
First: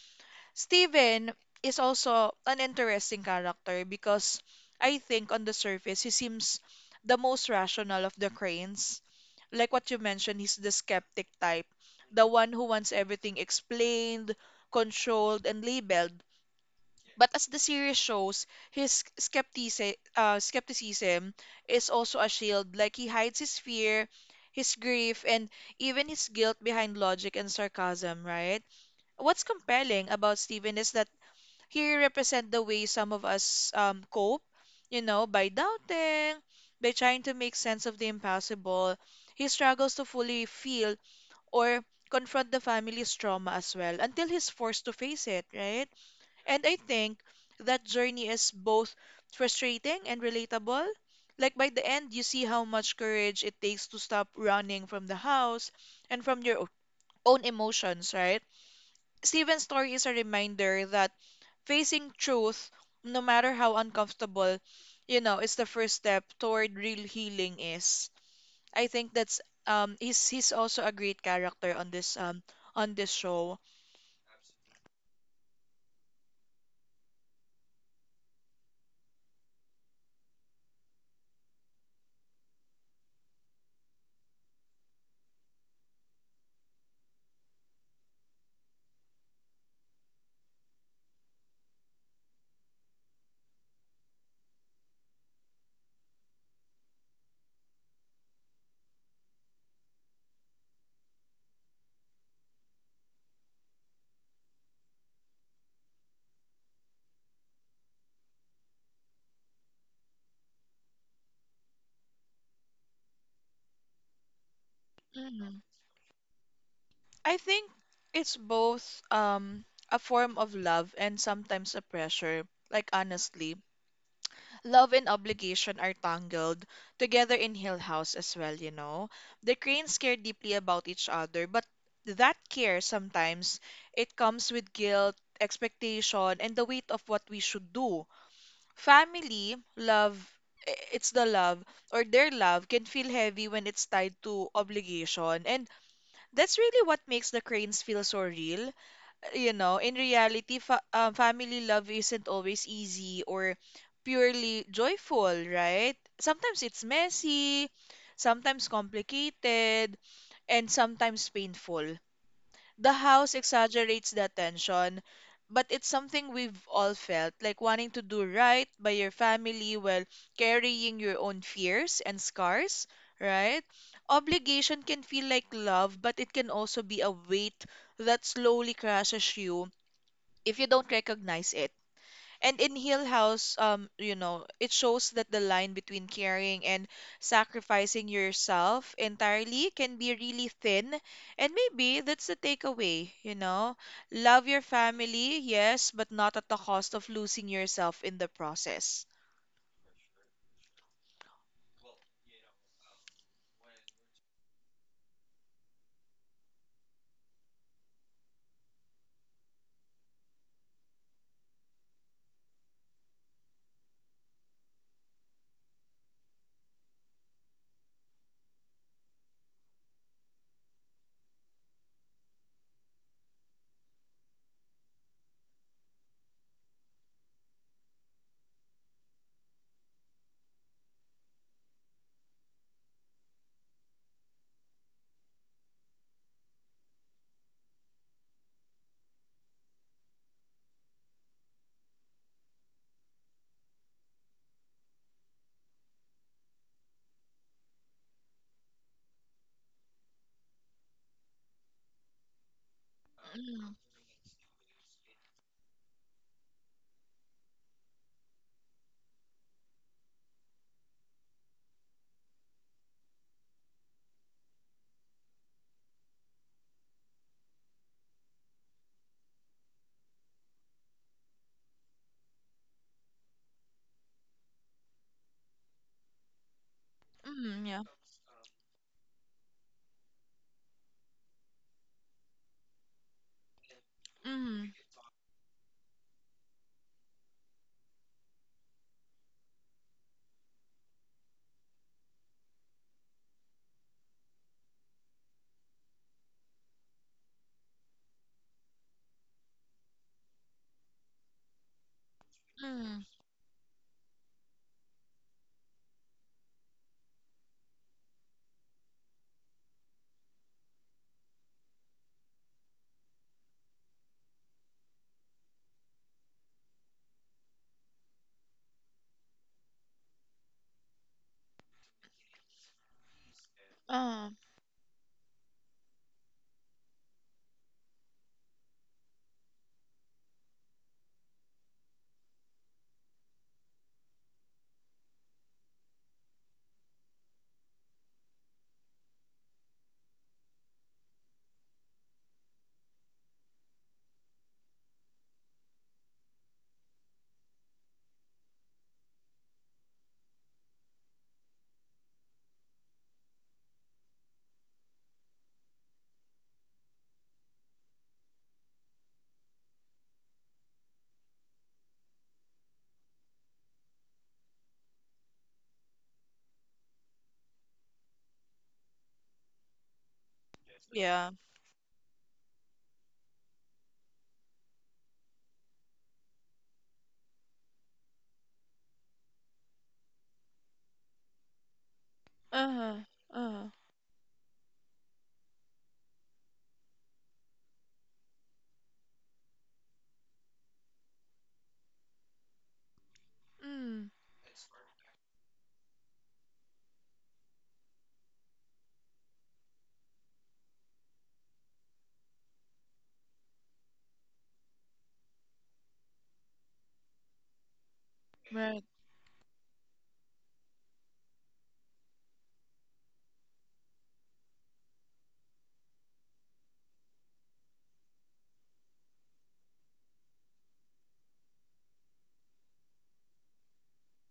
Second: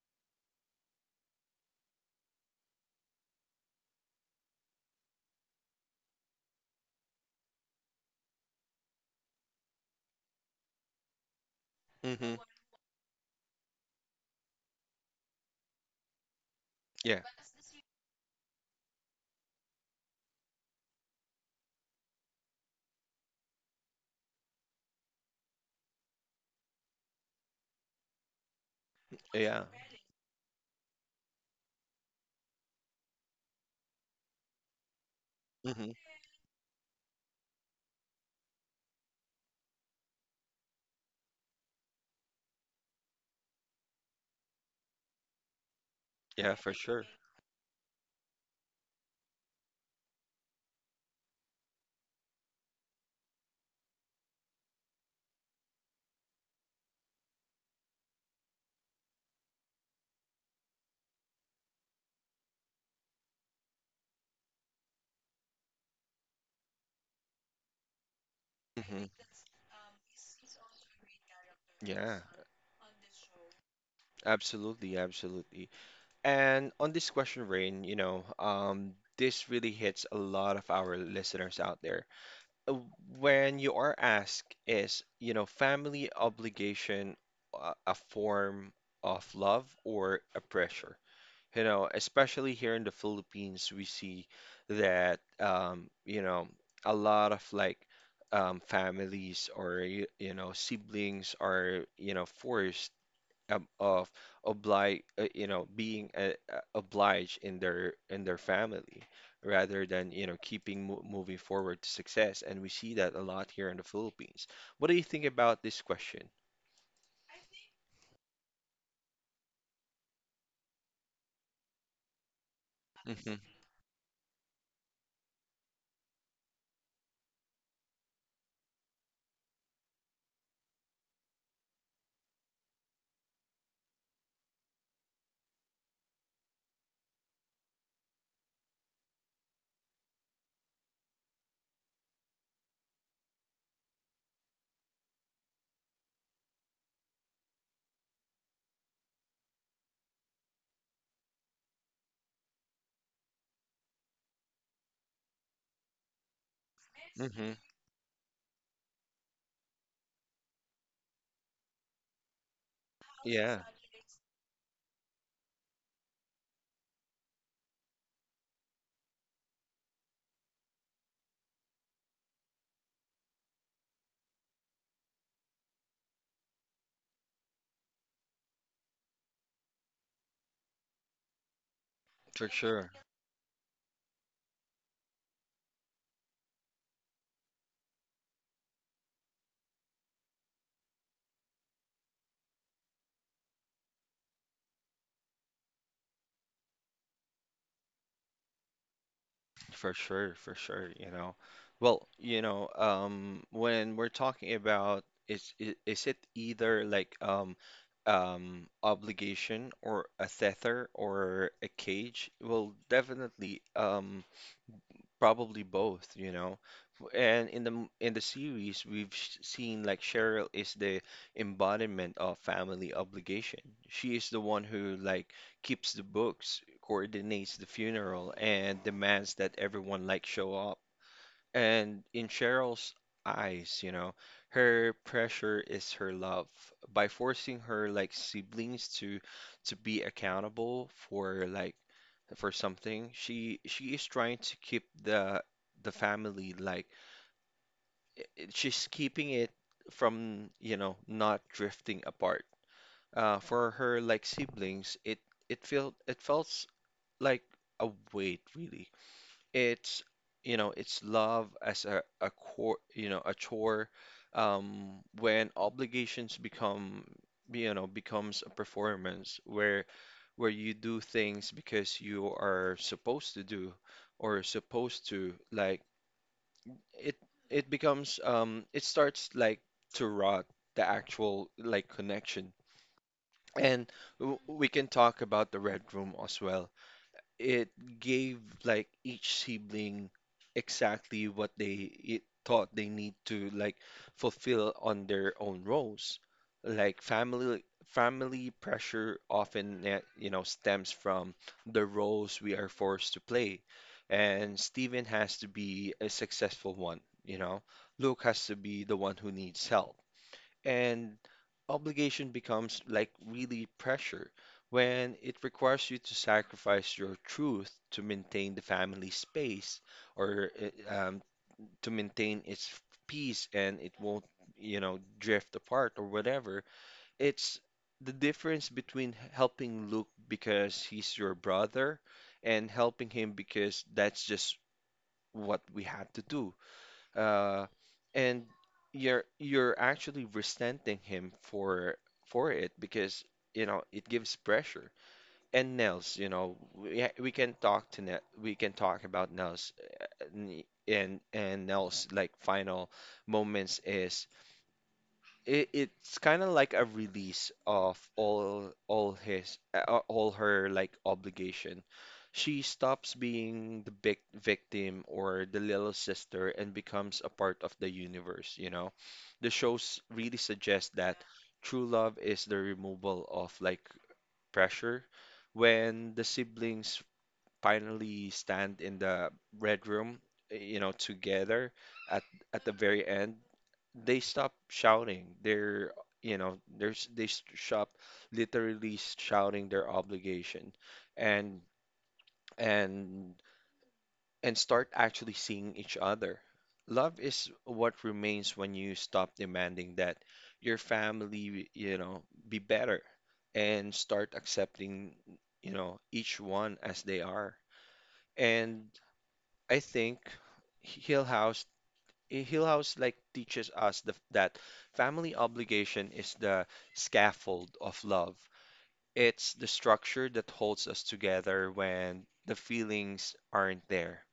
Speaker 2: Steven is also an interesting character because I think on the surface he seems the most rational of the cranes. Like what you mentioned, he's the skeptic type, the
Speaker 1: Mm-hmm.
Speaker 2: one who wants everything explained, controlled, and labeled.
Speaker 1: Yeah.
Speaker 2: But as the series shows, his skepticism is also a shield. Like he hides his fear, his grief, and even his guilt behind logic and sarcasm, right? What's
Speaker 1: Yeah.
Speaker 2: compelling about Steven is that here represent the way some of us cope, by
Speaker 1: Mm-hmm.
Speaker 2: doubting, by trying to make sense of the impossible. He struggles to fully feel or confront the family's trauma as well until he's forced to face it, right?
Speaker 1: Yeah,
Speaker 2: And
Speaker 1: for
Speaker 2: I
Speaker 1: sure.
Speaker 2: think that journey is both frustrating and relatable. Like by the end, you see how much courage it takes to stop running from the house and from your own emotions, right? Steven's story is a reminder that facing truth, no matter how uncomfortable, is the first step toward real healing is. I
Speaker 1: Hmm.
Speaker 2: think that's he's also a great character on this
Speaker 1: Yeah,
Speaker 2: on this show.
Speaker 1: absolutely, absolutely. And on this question, Rain, you know, this really hits a lot of our listeners out there. Uh, When you are asked, is, you know, family obligation a form of love or a pressure? You know, especially here in the Philippines, we see that you know, a lot of like families or you know, siblings are, you know, forced of oblige, you know, being obliged in their family rather than, you know, keeping mo moving forward to success. And we see that a lot here in the Philippines. What do you think
Speaker 2: Mhm.
Speaker 1: about this question?
Speaker 2: I think it's both a form of love and sometimes a pressure, like
Speaker 1: Hmm.
Speaker 2: honestly. Love and obligation are tangled together in Hill House as well. The cranes care deeply about each other, but that care sometimes it comes with guilt, expectation, and the weight of what we should do. Family, love, it's the love or their love can feel heavy when it's tied to obligation, and that's really what makes the cranes feel so real, in reality, fa family love isn't always easy or purely joyful, right? Sometimes it's
Speaker 1: Hmm.
Speaker 2: messy, sometimes complicated, and sometimes painful. The house
Speaker 1: Yeah,
Speaker 2: exaggerates that tension, but it's something we've all felt, like wanting to do right by your family while carrying your own fears and scars, right? Obligation can feel like love, but it can also be a weight that slowly crushes you if you don't recognize it.
Speaker 1: for
Speaker 2: And in
Speaker 1: sure.
Speaker 2: Hill House, it shows that the line between caring and sacrificing yourself entirely can be really thin. And maybe that's the takeaway. Love your family, yes, but not at the cost of losing yourself in the process.
Speaker 1: For sure, for sure, you know. Well, you know, when we're talking about is it either like um obligation or a tether or a cage? Well, definitely probably both, you know and in in the series we've seen like Cheryl is the embodiment of family obligation. She is the one who like keeps the books, coordinates the funeral, and demands that everyone like show up. And in Cheryl's eyes, you know, her pressure is her love. By forcing her like siblings to be accountable for like for something, she is trying to keep the family like she's keeping it from, you know, not drifting apart. For
Speaker 2: Mm,
Speaker 1: her, like siblings, it felt like a weight, really. It's, you know, it's love as a core, you know, a chore. When obligations become, you know, becomes a performance where you do things because you are supposed to do or supposed to like it
Speaker 2: mm,
Speaker 1: it
Speaker 2: yeah.
Speaker 1: becomes it starts like to rot the actual like connection. And we
Speaker 2: Mm,
Speaker 1: can talk about the red room as well it gave like each sibling exactly what they it thought they need to like fulfill on their own roles. Like family pressure often eh, you know stems from the roles we are
Speaker 2: mm,
Speaker 1: forced to play. And Steven has to be a successful one, you know. Luke has to be the one who needs help. And obligation becomes like really pressure when it requires you to sacrifice your truth to maintain the family space or uh, um, to maintain its peace and it won't,
Speaker 2: uh,
Speaker 1: you know, drift apart or whatever. It's the difference between helping Luke because he's your brother and helping him because that's just what we had to do uh, and you're actually resenting him for it because you know it gives pressure. And Nels, you know, we can talk to Nels, we can talk about Nels and Nels like final moments is it, it's kind of like a release of all his all her like obligation. She stops being the big victim or the little sister and becomes a part of the universe, you know. The shows really suggest that
Speaker 2: yeah.
Speaker 1: true love is the removal of like pressure when the siblings finally stand in the red room, you know, together at at the
Speaker 2: Uh,
Speaker 1: very end
Speaker 2: uh,
Speaker 1: they stop shouting. You know, there's they stop literally shouting their obligation, and and
Speaker 2: mm,
Speaker 1: and start actually seeing each other. Love is what remains when you stop demanding that your family, you know, be better and start accepting, you know, each one as they are.
Speaker 2: right.
Speaker 1: And I think Hill House Hillhouse like teaches us that family obligation is the scaffold of love. It's the structure that holds us together when the feelings aren't there.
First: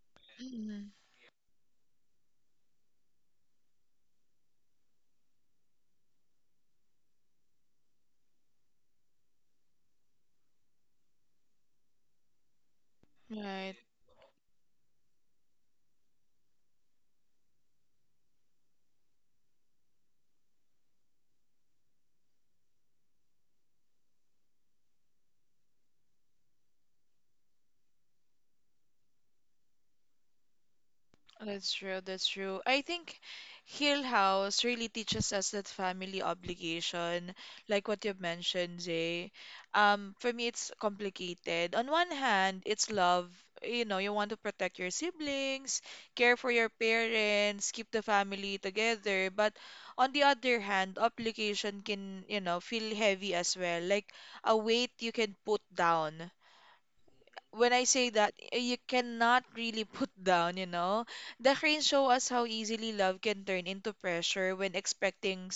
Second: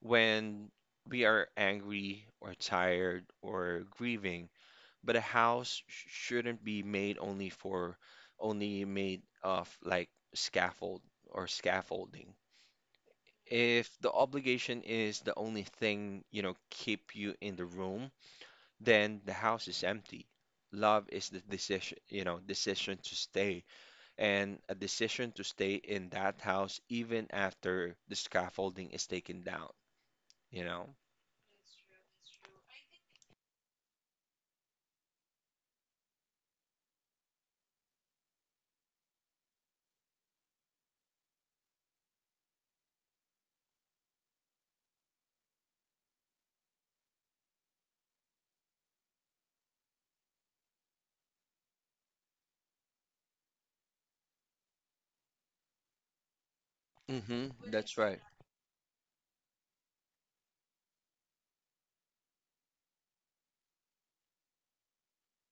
Speaker 1: When
Speaker 2: Mm,
Speaker 1: we are angry or tired or grieving, but a house shouldn't be made only made of like scaffold or scaffolding.
Speaker 2: right.
Speaker 1: If the obligation is the only thing, you know, keep you in the room, then the house is empty. Love is the decision, you know, decision to stay, and a decision to stay in that house even after the scaffolding is taken down, you know?
Speaker 2: That's true. That's true. I think Hill House really teaches us that family obligation, like what you mentioned, Jay. For me, it's complicated. On one hand, it's love. You want to protect your siblings, care for your parents, keep the family together. But on the other hand, obligation can, feel heavy as well, like a weight you can put down
Speaker 1: Hmm,
Speaker 2: when I
Speaker 1: that's
Speaker 2: say
Speaker 1: right.
Speaker 2: that, you cannot really put down. The cranes show us how easily love can turn into pressure when expecting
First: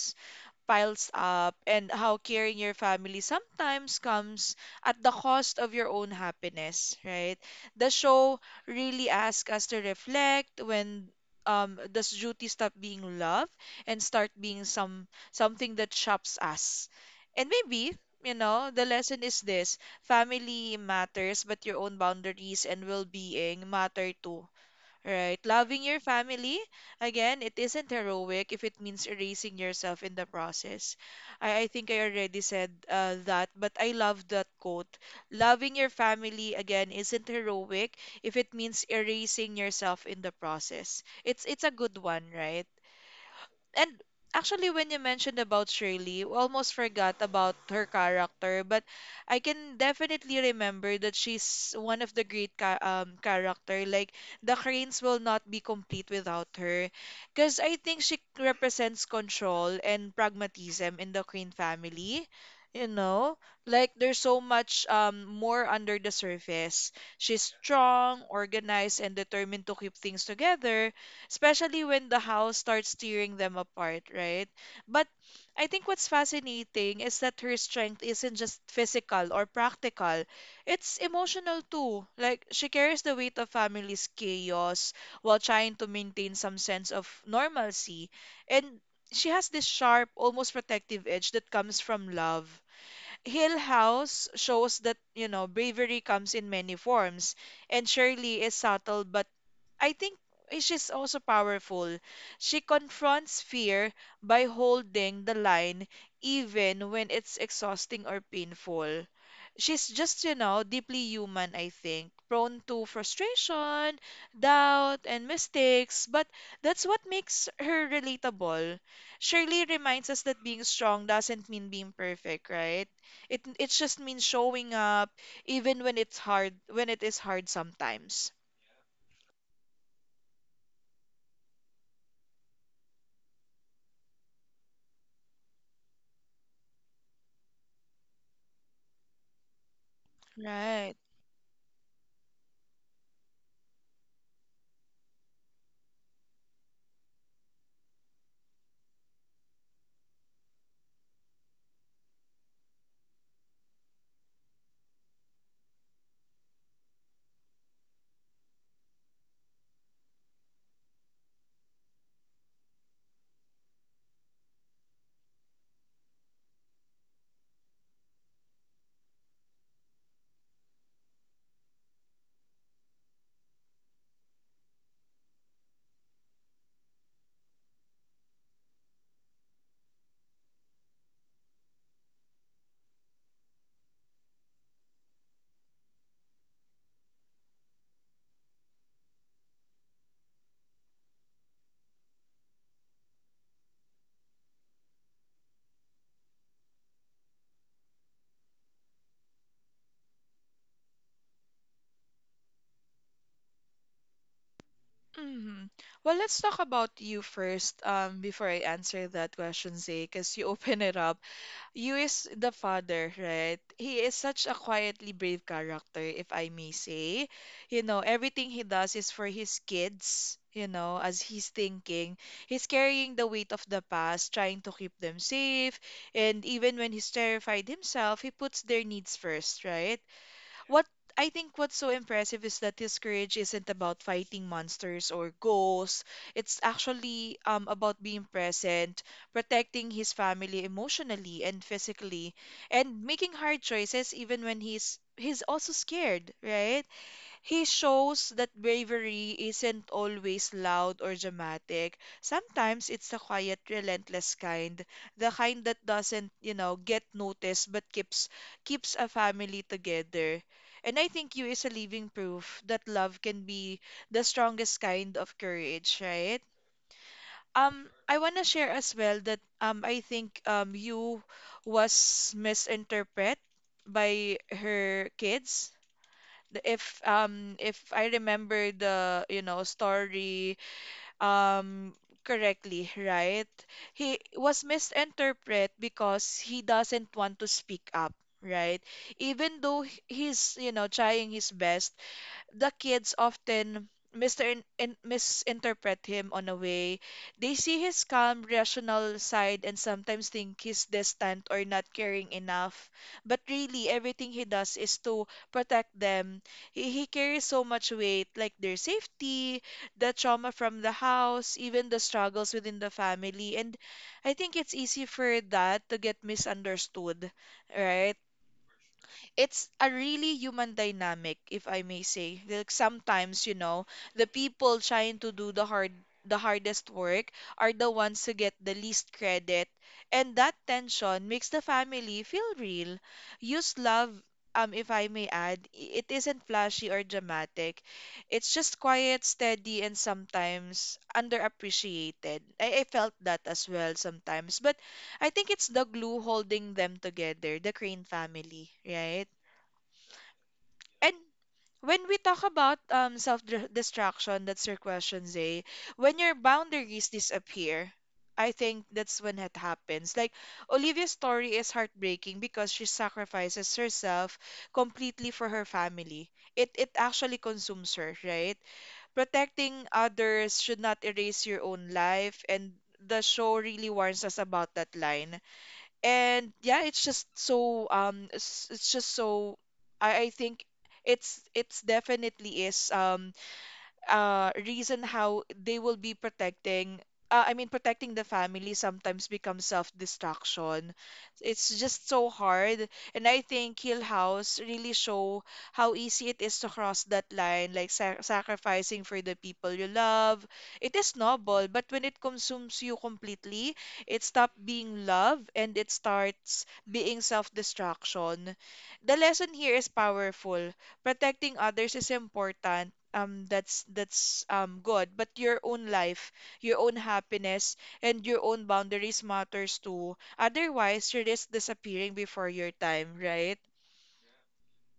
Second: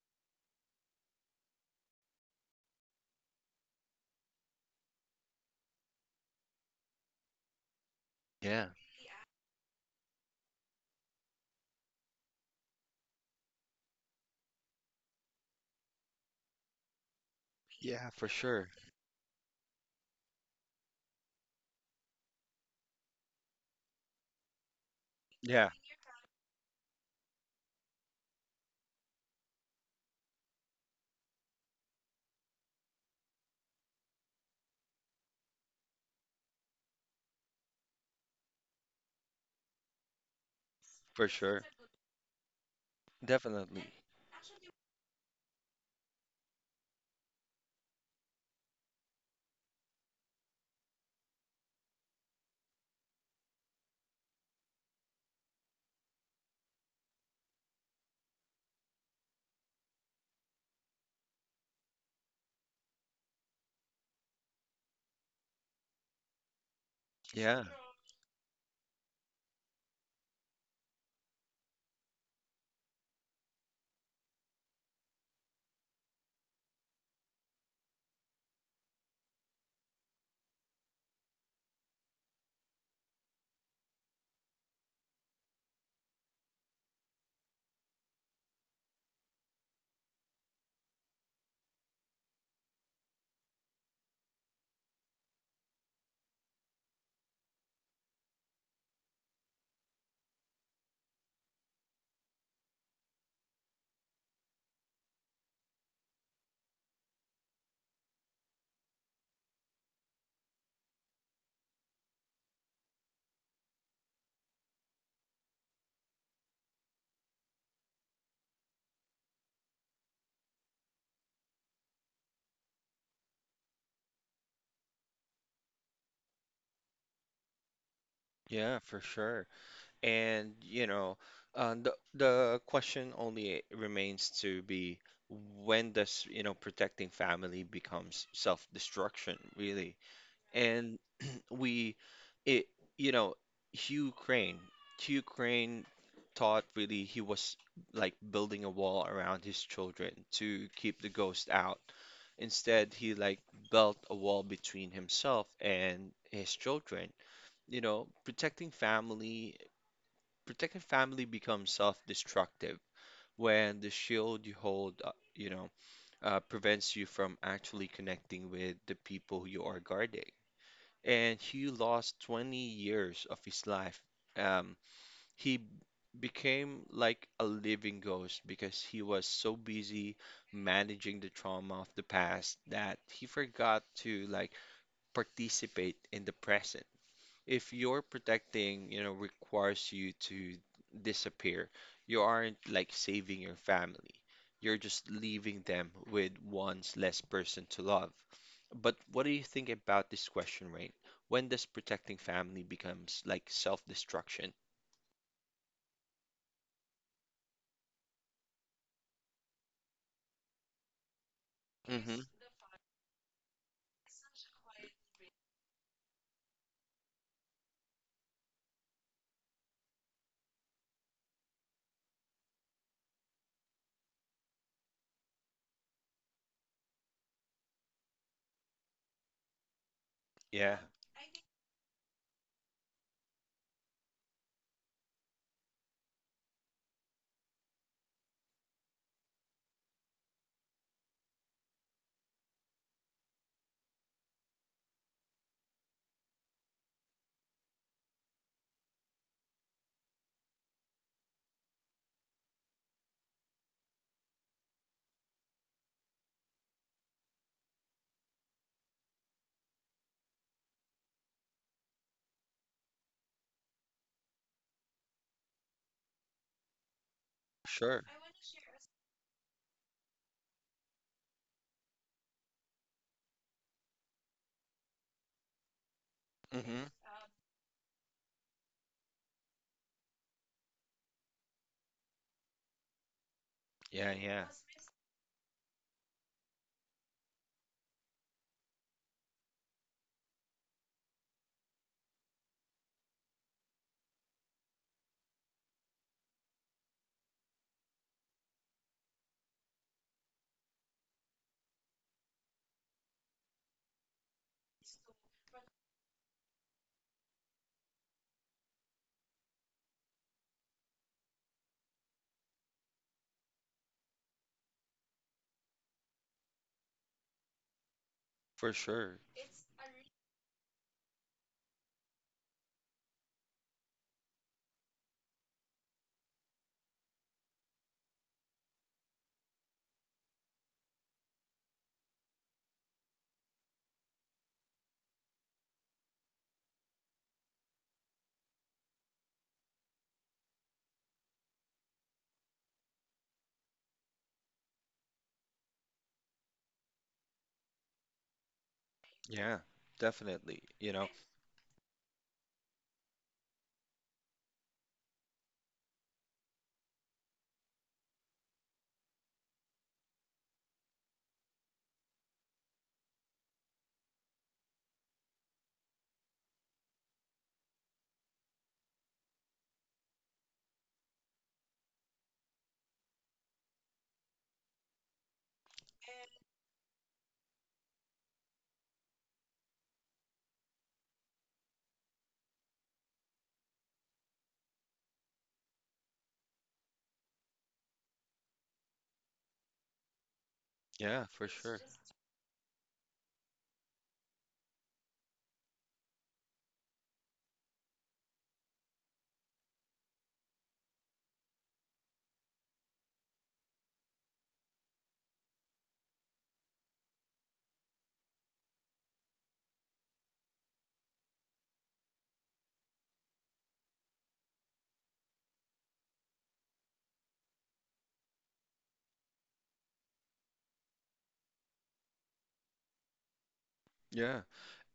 Speaker 2: piles up and how caring your family sometimes comes at the cost of your own happiness, right? The show
Speaker 1: Yeah,
Speaker 2: really asks us to reflect when does duty stop being love and start being something that shapes us. And maybe,
Speaker 1: yeah, for sure.
Speaker 2: the lesson is this: family matters, but your own boundaries and well being matter too. Right.
Speaker 1: Yeah,
Speaker 2: Loving your family, again, it isn't heroic if it means erasing yourself in the process. I think I already said, that, but I love that quote. Loving your family, again, isn't heroic if it means erasing yourself in the process.
Speaker 1: for
Speaker 2: It's
Speaker 1: sure.
Speaker 2: it's a good one, right?
Speaker 1: Definitely.
Speaker 2: And actually when you mentioned about Shirley, we almost forgot about her character, but I can definitely remember that she's one of the great ca character. Like the Cranes will not be complete without her, because I think she represents control and pragmatism in the Crane family. You know, like there's so much more under the surface. She's
Speaker 1: Yeah,
Speaker 2: strong, organized, and determined to keep things together especially when the house starts tearing them apart, right? But I think what's fascinating is that her strength isn't just physical or practical, it's emotional too. Like, she carries the weight of family's chaos while trying to maintain some sense of normalcy. And she has this sharp, almost protective edge that comes from love. Hill House shows that, bravery comes in many forms, and Shirley is subtle, but I think she's also powerful. She confronts fear by holding the line even when it's exhausting or painful. She's just, deeply human, I think, prone to frustration, doubt, and mistakes, but that's what makes her relatable. Shirley reminds us that being strong doesn't mean being perfect, right? It just means showing up even when it's hard, when it is hard sometimes.
Speaker 1: yeah, for sure. And you know, the question only remains to be when does, you know, protecting family becomes self-destruction, really?
Speaker 2: Right.
Speaker 1: And we, it, you know, Hugh Crane, Hugh Crane thought really he was like building a wall around his children to keep the ghost out. Instead, he like built a wall between himself and his children. You know, protecting family becomes self-destructive when the shield you hold, prevents you from actually connecting with the people you are guarding. And Hugh lost 20 years of his life. Um, he b- became like a living ghost because he was so busy managing the trauma of the past that he forgot to like participate in the present if your protecting, you know, requires you to disappear, you aren't like saving your family. You're just leaving them with one's less person to love. But what do you think about this question, Rain? When does protecting family becomes like self-destruction?
Speaker 2: hmm Well, let's talk about you first, before I answer that question, Zay, because you open it up. You
Speaker 1: Mm-hmm.
Speaker 2: is the father, right? He is such a quietly brave character, if I may say. Everything he does is for his kids, as he's thinking. He's carrying the weight of the past, trying to keep them safe. And even when he's terrified himself, he puts their needs first, right?
Speaker 1: Yeah,
Speaker 2: What I think what's so impressive is that his courage isn't about fighting monsters or ghosts. It's actually about being present, protecting his family emotionally and physically, and making hard choices even when he's also scared, right? He shows that bravery isn't always loud or dramatic. Sometimes it's the quiet, relentless kind, the kind that doesn't, get noticed but keeps a family together. And I think you is a living proof that love can be the strongest kind of courage, right?
Speaker 1: sure.
Speaker 2: I want to share as well that I think you was misinterpreted by her kids
Speaker 1: Mm-hmm.
Speaker 2: if I remember the story um correctly, right?
Speaker 1: Yeah,
Speaker 2: He
Speaker 1: yeah,
Speaker 2: was misinterpreted because he doesn't want to speak up, right? Even though he's trying his best, the kids often misinterpret him on a way. They see his calm, rational side and sometimes think he's distant or not caring enough. But really, everything he does is to protect them. He carries so much weight, like their safety, the trauma from the house, even the struggles within the family. And I think it's easy for that to get misunderstood, right?
Speaker 1: for sure.
Speaker 2: It's a really human dynamic, if I may say. Like sometimes, the people trying to do the hardest work are the ones who get the least credit. And that tension makes the family feel real. Use love, if I may add, it isn't flashy or dramatic. It's just quiet, steady, and sometimes underappreciated. I felt that as well sometimes. But I think it's the glue holding them together, the Crane family, right?
Speaker 1: Yeah, definitely. You know,
Speaker 2: And when we talk about self-destruction, that's your question, Zay. When your boundaries disappear, I think that's when it happens. Like Olivia's story is heartbreaking because she sacrifices herself completely for her family. It actually consumes her, right? Protecting others should not erase your own life, and the show really warns us about that line. And yeah, it's just so it's just so I think it's definitely is reason how they will be protecting, I mean protecting the family sometimes becomes self-destruction.
Speaker 1: yeah, for
Speaker 2: It's
Speaker 1: sure.
Speaker 2: just so hard. And I think Hill House really show how easy it is to cross that line, like sacrificing for the people you love. It is noble, but when it consumes you completely, it stops being love and it starts being self-destruction. The lesson here is powerful: protecting others is important. That's good, but your own life, your own happiness, and your own boundaries matters too. Otherwise, you risk disappearing before your time, right?
Speaker 1: Yeah.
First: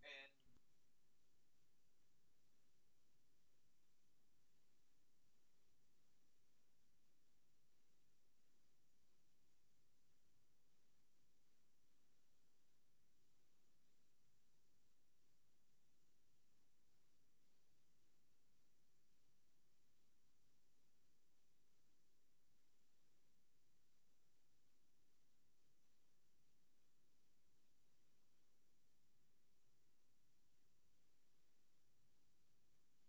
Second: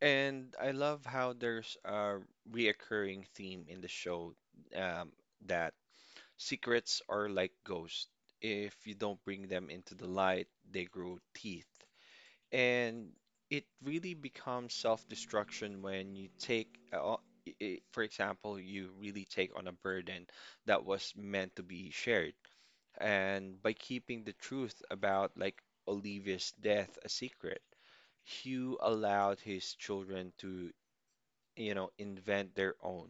Speaker 1: And I love how there's a reoccurring theme in the show, um, that secrets are like ghosts. If you don't bring them into the light, they grow teeth. And it really becomes self-destruction when you take, for example, you really take on a burden that was meant to be shared. And by keeping the truth about like Olivia's death a secret, Hugh allowed his children to, you know, invent their own,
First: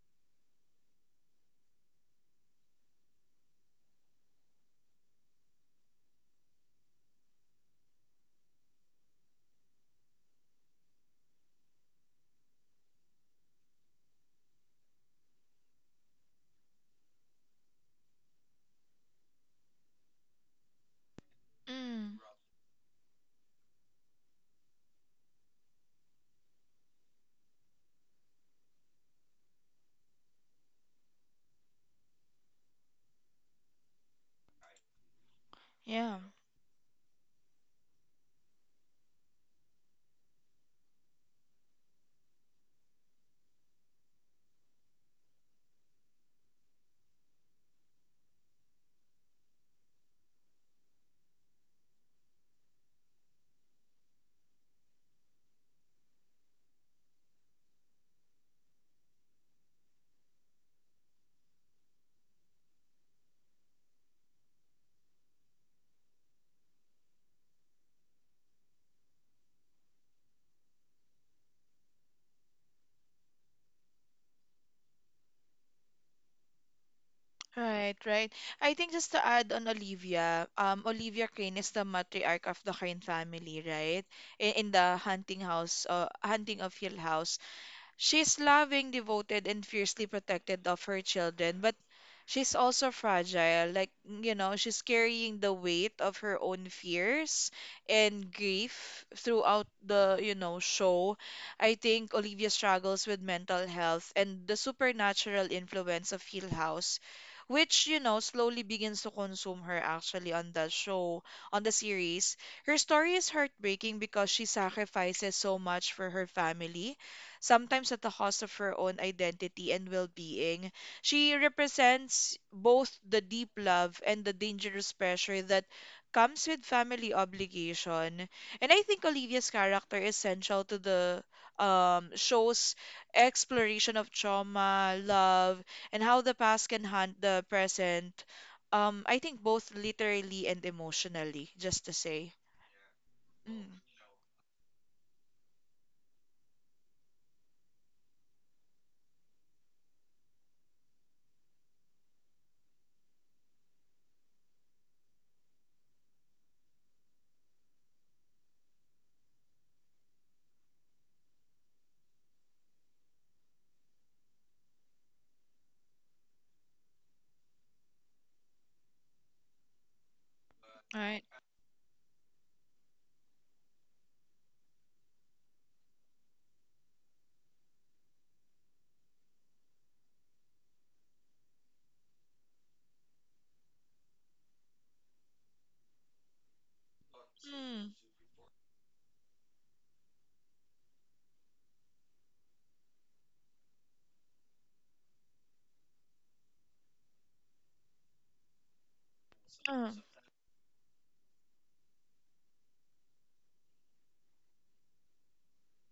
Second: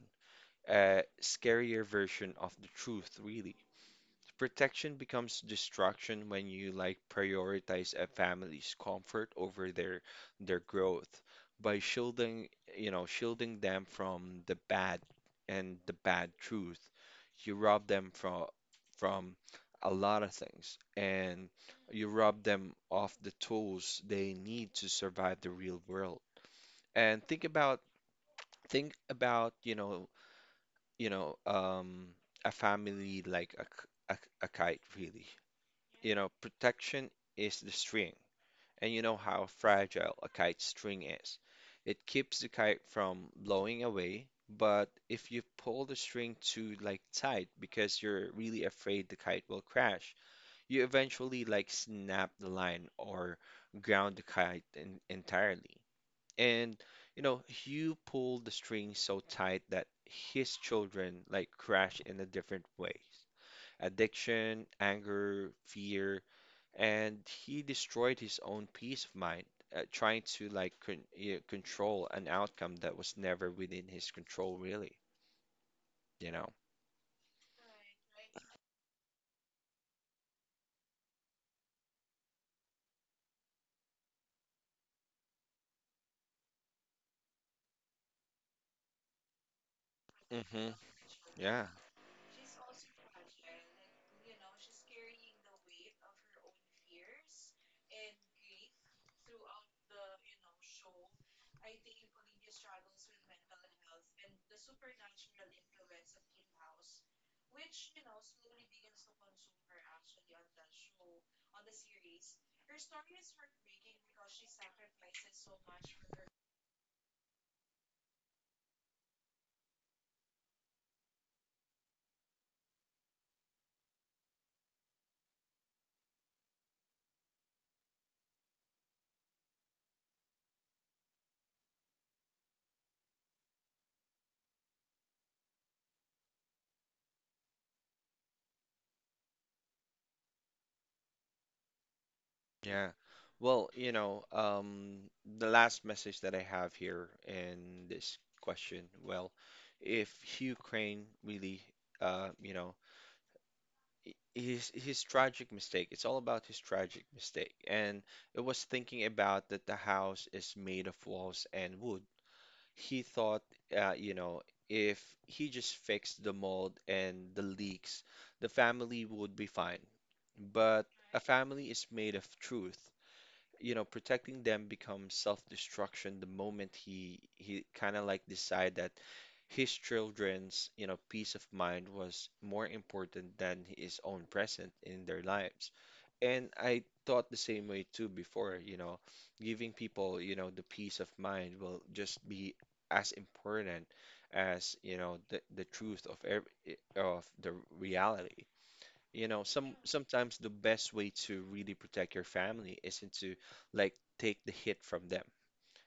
Speaker 1: scarier version of the truth, really. Protection becomes destruction when you like prioritize a family's comfort over their growth by shielding, you know, shielding them from the bad and the bad truth. You rob them from a lot of things, and you
Speaker 2: Mm,
Speaker 1: rob them of the tools they need to survive the real world. And think about, you know, a family like a kite, really.
Speaker 2: yeah.
Speaker 1: You know, protection is the string, and you know how fragile a kite string is. It keeps the kite from blowing away, but if you pull the string too like tight because you're really afraid the kite will crash, you eventually like snap the line or ground the kite in, entirely. And you know, Hugh pulled the string so tight that his children like crashed in a different ways. Addiction, anger, fear, and he destroyed his own peace of mind, trying to like control an outcome that was never within his control, really, you know.
Speaker 2: Right, right. I think just to add on Olivia, Olivia Crane is the matriarch of the Crane family, right? In the Hunting House, Hunting of Hill House. She's loving, devoted, and fiercely protected
Speaker 1: Hmm.
Speaker 2: of her children,
Speaker 1: Yeah.
Speaker 2: but she's also fragile. Like, you know, she's carrying the weight of her own fears and grief throughout the, show. I think Olivia struggles with mental health and the supernatural influence of Hill House, which, you know, slowly begins to consume her actually on the show, on the series. Her story is heartbreaking because she sacrifices so much for her family sometimes at the cost of her own identity and well being. She represents both the deep love and the dangerous pressure that comes with family obligation. And I think Olivia's character is central to the show's exploration of trauma, love, and how the past can haunt the present. I think both literally and emotionally, just to say.
Speaker 1: Yeah. Well,
Speaker 2: Mm.
Speaker 1: you know, the last message that I have here in this question, well, if Ukraine really, you know, his tragic mistake, it's all about his tragic mistake, and it was thinking about that the house is made of walls and wood. He thought, you know, if he just fixed the mold and the leaks, the family would be fine. But
Speaker 2: All right.
Speaker 1: a family is made of truth. You know, protecting them becomes self-destruction the moment he kind of like decide that his children's, you know, peace of mind was more important than his own present in their lives. And I thought the same way
Speaker 2: Mm,
Speaker 1: too before, you know, giving people, you know, the peace of mind will just be as important as, you know, the truth of every of the reality. You know,
Speaker 2: uh,
Speaker 1: sometimes the best way to really protect your family isn't to like take the hit from them.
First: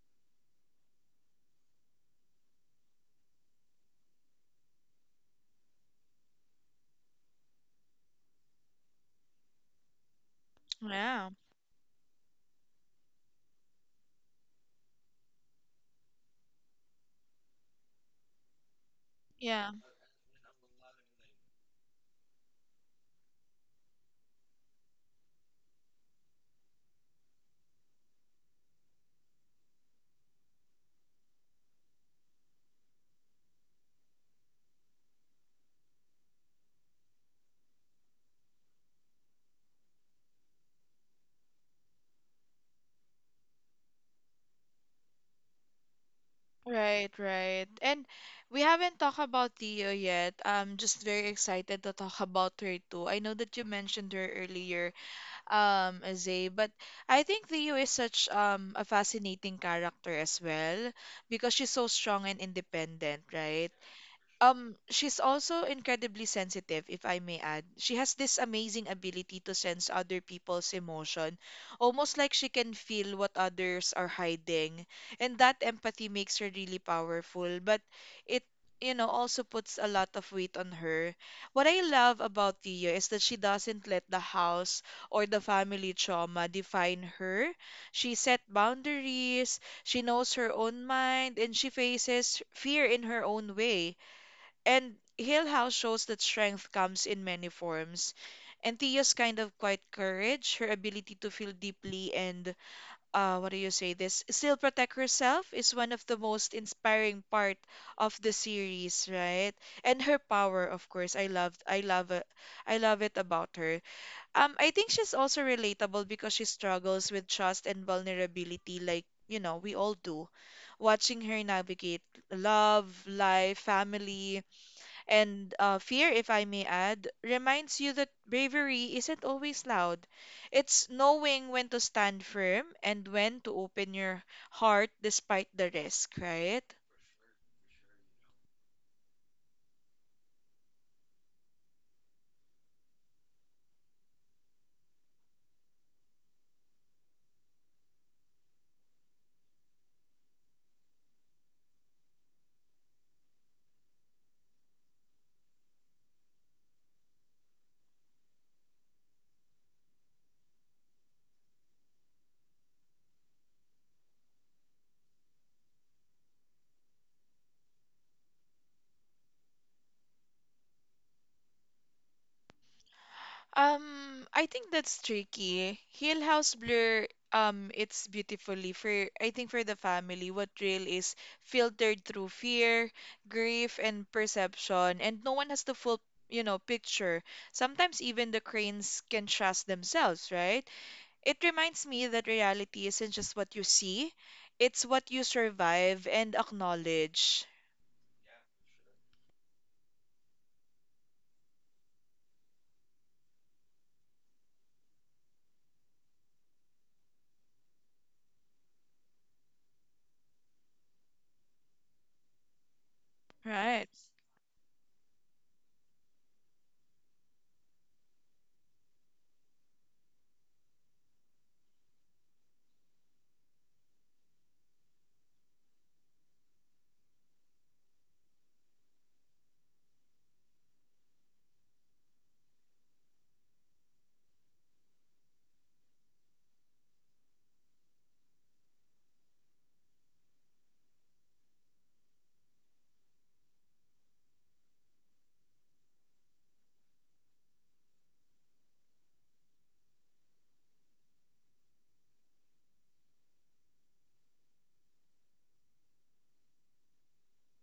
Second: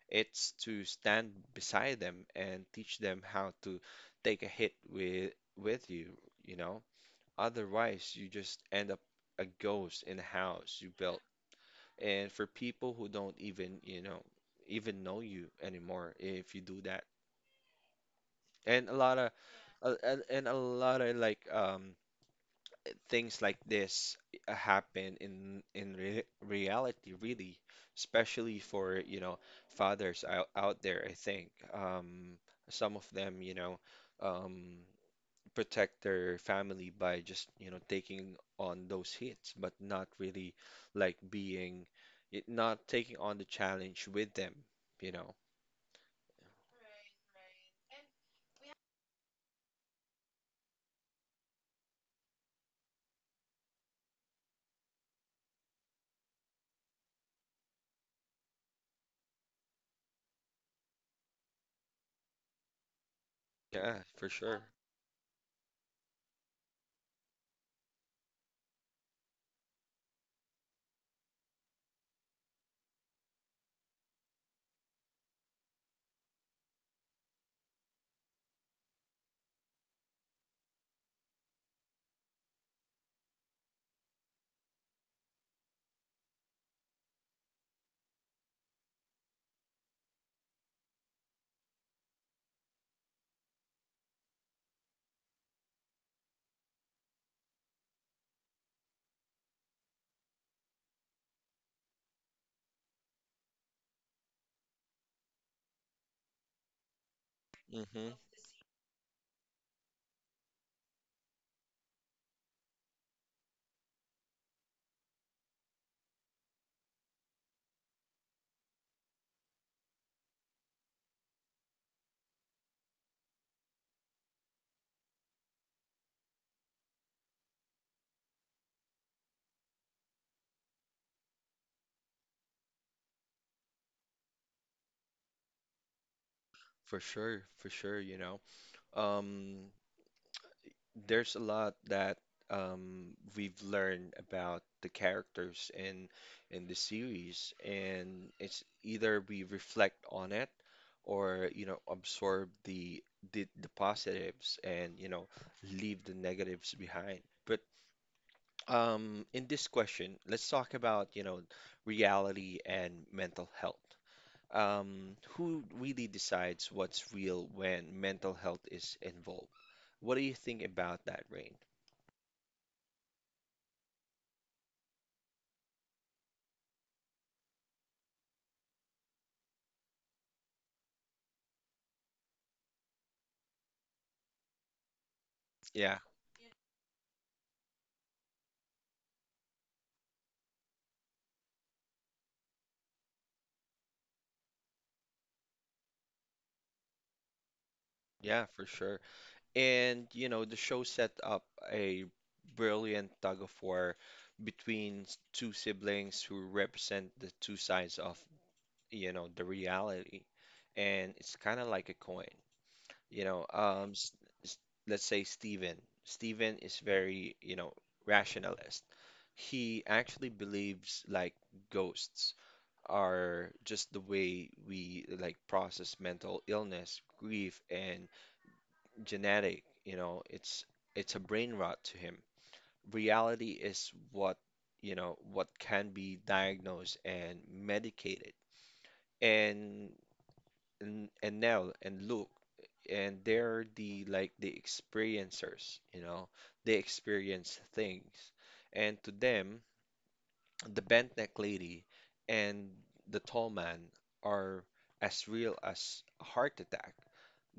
Speaker 1: It's to stand beside them and teach them how to take a hit with you, you know. Otherwise, you just end up a ghost in a house you built.
Speaker 2: yeah.
Speaker 1: And for people who don't even, you know, even know you anymore if you do that. And a lot of,
Speaker 2: Yeah,
Speaker 1: and a lot of like, things like this happen in re reality, really, especially for, you know, fathers out there, I think. Some of them, you know, um, protect their family by just, you know, taking on those hits, but not really like being, it, not taking on the challenge with them, you know.
Speaker 2: right, right. And we haven't talked about Theo yet. I'm just very excited to talk about her too. I know that you mentioned her earlier, Zay, but I think Leo is such a fascinating character as well because she's so strong and independent, right?
Speaker 1: Yeah, for sure.
Speaker 2: She's also incredibly sensitive, if I may add. She has this amazing ability to sense other people's emotion, almost like she can feel what others are hiding. And that empathy makes her really powerful, but it, you know, also puts a lot of weight on her. What I love about Tia is that she doesn't let the house or the family trauma define her. She set boundaries, she knows her own mind, and she faces fear in her own way. And Hill House shows that strength comes in many forms. And Tia's kind of quiet courage, her ability to feel deeply and, what do you say this, still protect herself is one of the most inspiring part
Speaker 1: Hmm.
Speaker 2: of the series, right? And her power, of course, I love it about her. I think she's also relatable because she struggles with trust and vulnerability, like, you know, we all do. Watching her navigate love, life, family, and fear, if I may add, reminds you that bravery isn't always loud. It's knowing when to stand firm and when to open your heart despite the risk, right?
Speaker 1: For sure, you know. Um, there's a lot that, we've learned about the characters in the series, and it's either we reflect on it or you know absorb the positives and you know leave the negatives behind. But in this question, let's talk about you know reality and mental health. Who really decides what's real when mental health is involved? What do you think about that, Rain?
Speaker 2: I think that's tricky. Hill House Blur, it's beautifully for I think for the family, what real is filtered through fear, grief, and perception, and no one has the
Speaker 1: Yeah,
Speaker 2: full, you know, picture. Sometimes even the cranes can trust themselves, right? It reminds me that reality isn't just what you see, it's what you survive and acknowledge.
Speaker 1: yeah, for sure. And, you know, the show set up a brilliant tug of war between two siblings who represent the two sides of, you know, the reality. And it's kind of like a coin, you know.
Speaker 2: Right.
Speaker 1: S- let's say Steven. Steven is very, you know, rationalist. He actually believes like ghosts are just the way we like process mental illness, grief, and genetic, you know, it's a brain rot to him. Reality is what, you know, what can be diagnosed and medicated. And Nell and Luke, and they're the like the experiencers, you know, they experience things. And to them, the bent neck lady and the tall man are as real as a heart attack.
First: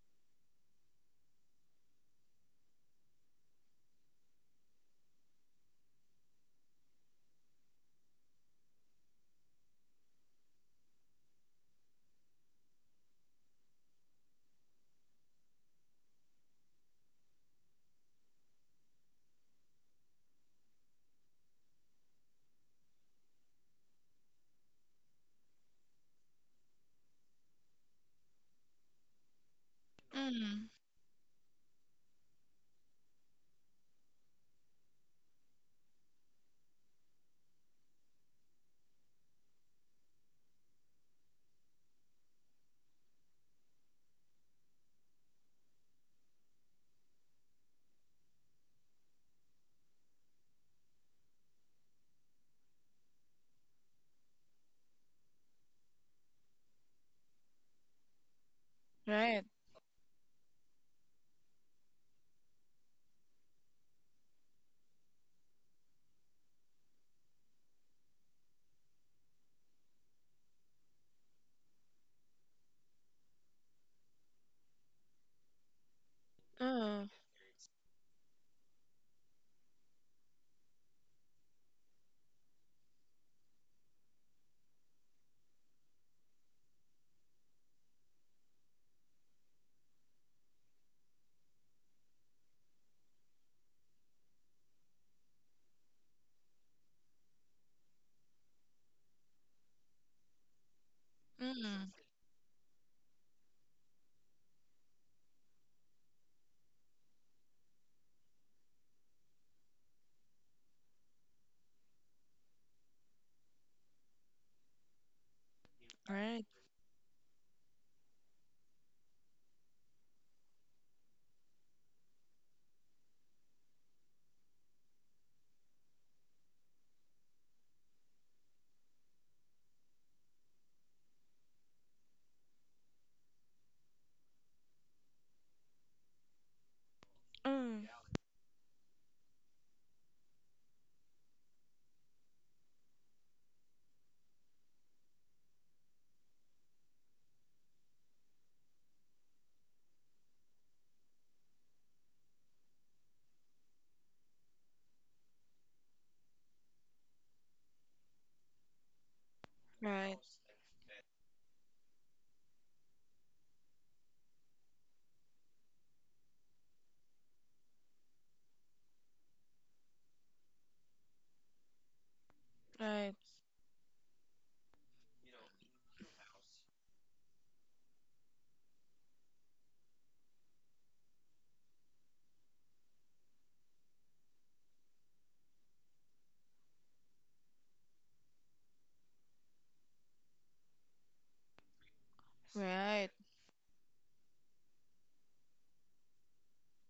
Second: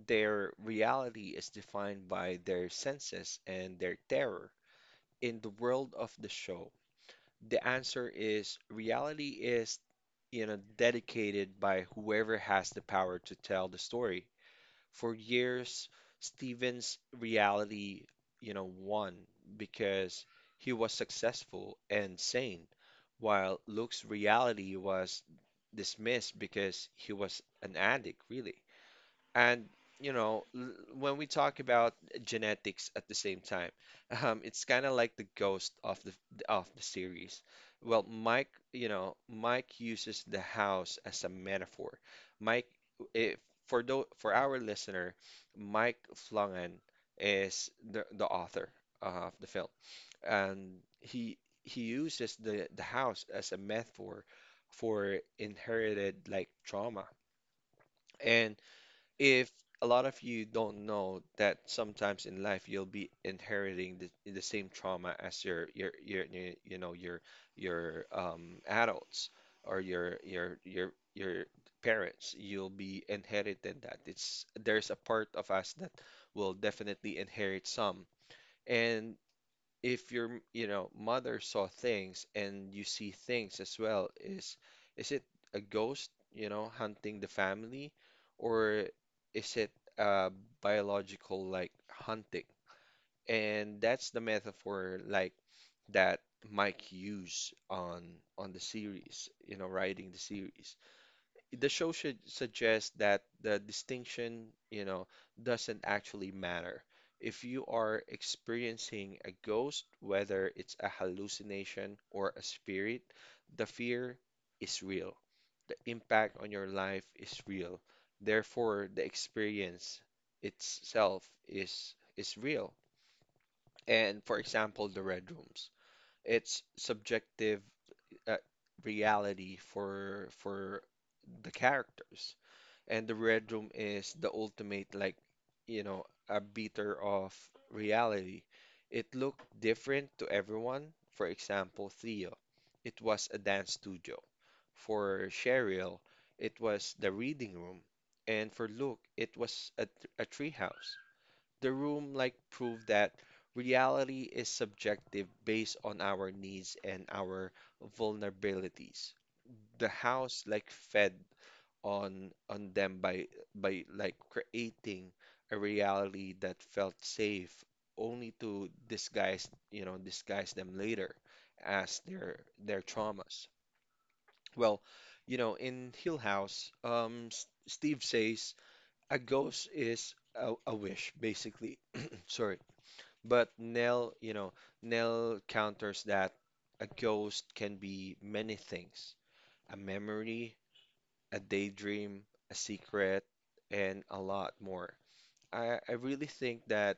Speaker 1: Their reality is defined by their senses and their terror. In the world of the show, the answer is reality is, you know, dedicated by whoever has the power to tell the story. For years, Steven's reality, you know, won because he was successful and sane, while Luke's reality was dismissed because he was an addict, really. And you know,
Speaker 2: Mm,
Speaker 1: when we talk about genetics at the same time, it's kind of like the ghost of the series. Well, Mike, you know, Mike uses the house as a metaphor. Mike, if, for our listener, Mike Flanagan is the author of the film, and he uses the house as a metaphor for inherited like trauma. And
Speaker 2: right.
Speaker 1: if a lot of you don't know that sometimes in life you'll be inheriting the same trauma as your you know your adults or your parents, you'll be inherited that it's there's a part of us that will
Speaker 2: Uh,
Speaker 1: definitely inherit some. And if your, you know, mother saw things and you see things as well, is it a ghost, you know, hunting the family, or is it uh, biological like hunting? And that's the metaphor like that Mike used on the series, you know, writing the series. The show
Speaker 2: mm,
Speaker 1: should suggest that the distinction, you know, doesn't actually matter. If you are experiencing a ghost, whether it's a hallucination or a spirit, the fear is real. The impact on
Speaker 2: right.
Speaker 1: your life is real. Therefore, the experience itself is real. And for example, the red rooms, it's subjective, uh, reality for the characters, and the red room is the ultimate like, you know, a beater of
Speaker 2: Mm.
Speaker 1: reality. It looked different to everyone. For example, Theo, it was a dance studio. For Cheryl, it was the reading room. And for Luke, it was a, a treehouse. The room like proved that reality is subjective based on our needs and our vulnerabilities. The
Speaker 2: Right,
Speaker 1: house like fed on them by like creating a reality that felt safe, only to disguise, you know, disguise them later as their
Speaker 2: right,
Speaker 1: traumas. Well, you know, in Hill House, S Steve says a ghost is a wish, basically. Sorry. But Nell, you know, Nell counters that a ghost can be many things: a memory, a daydream, a
Speaker 2: right,
Speaker 1: secret, and a lot more. I really think that,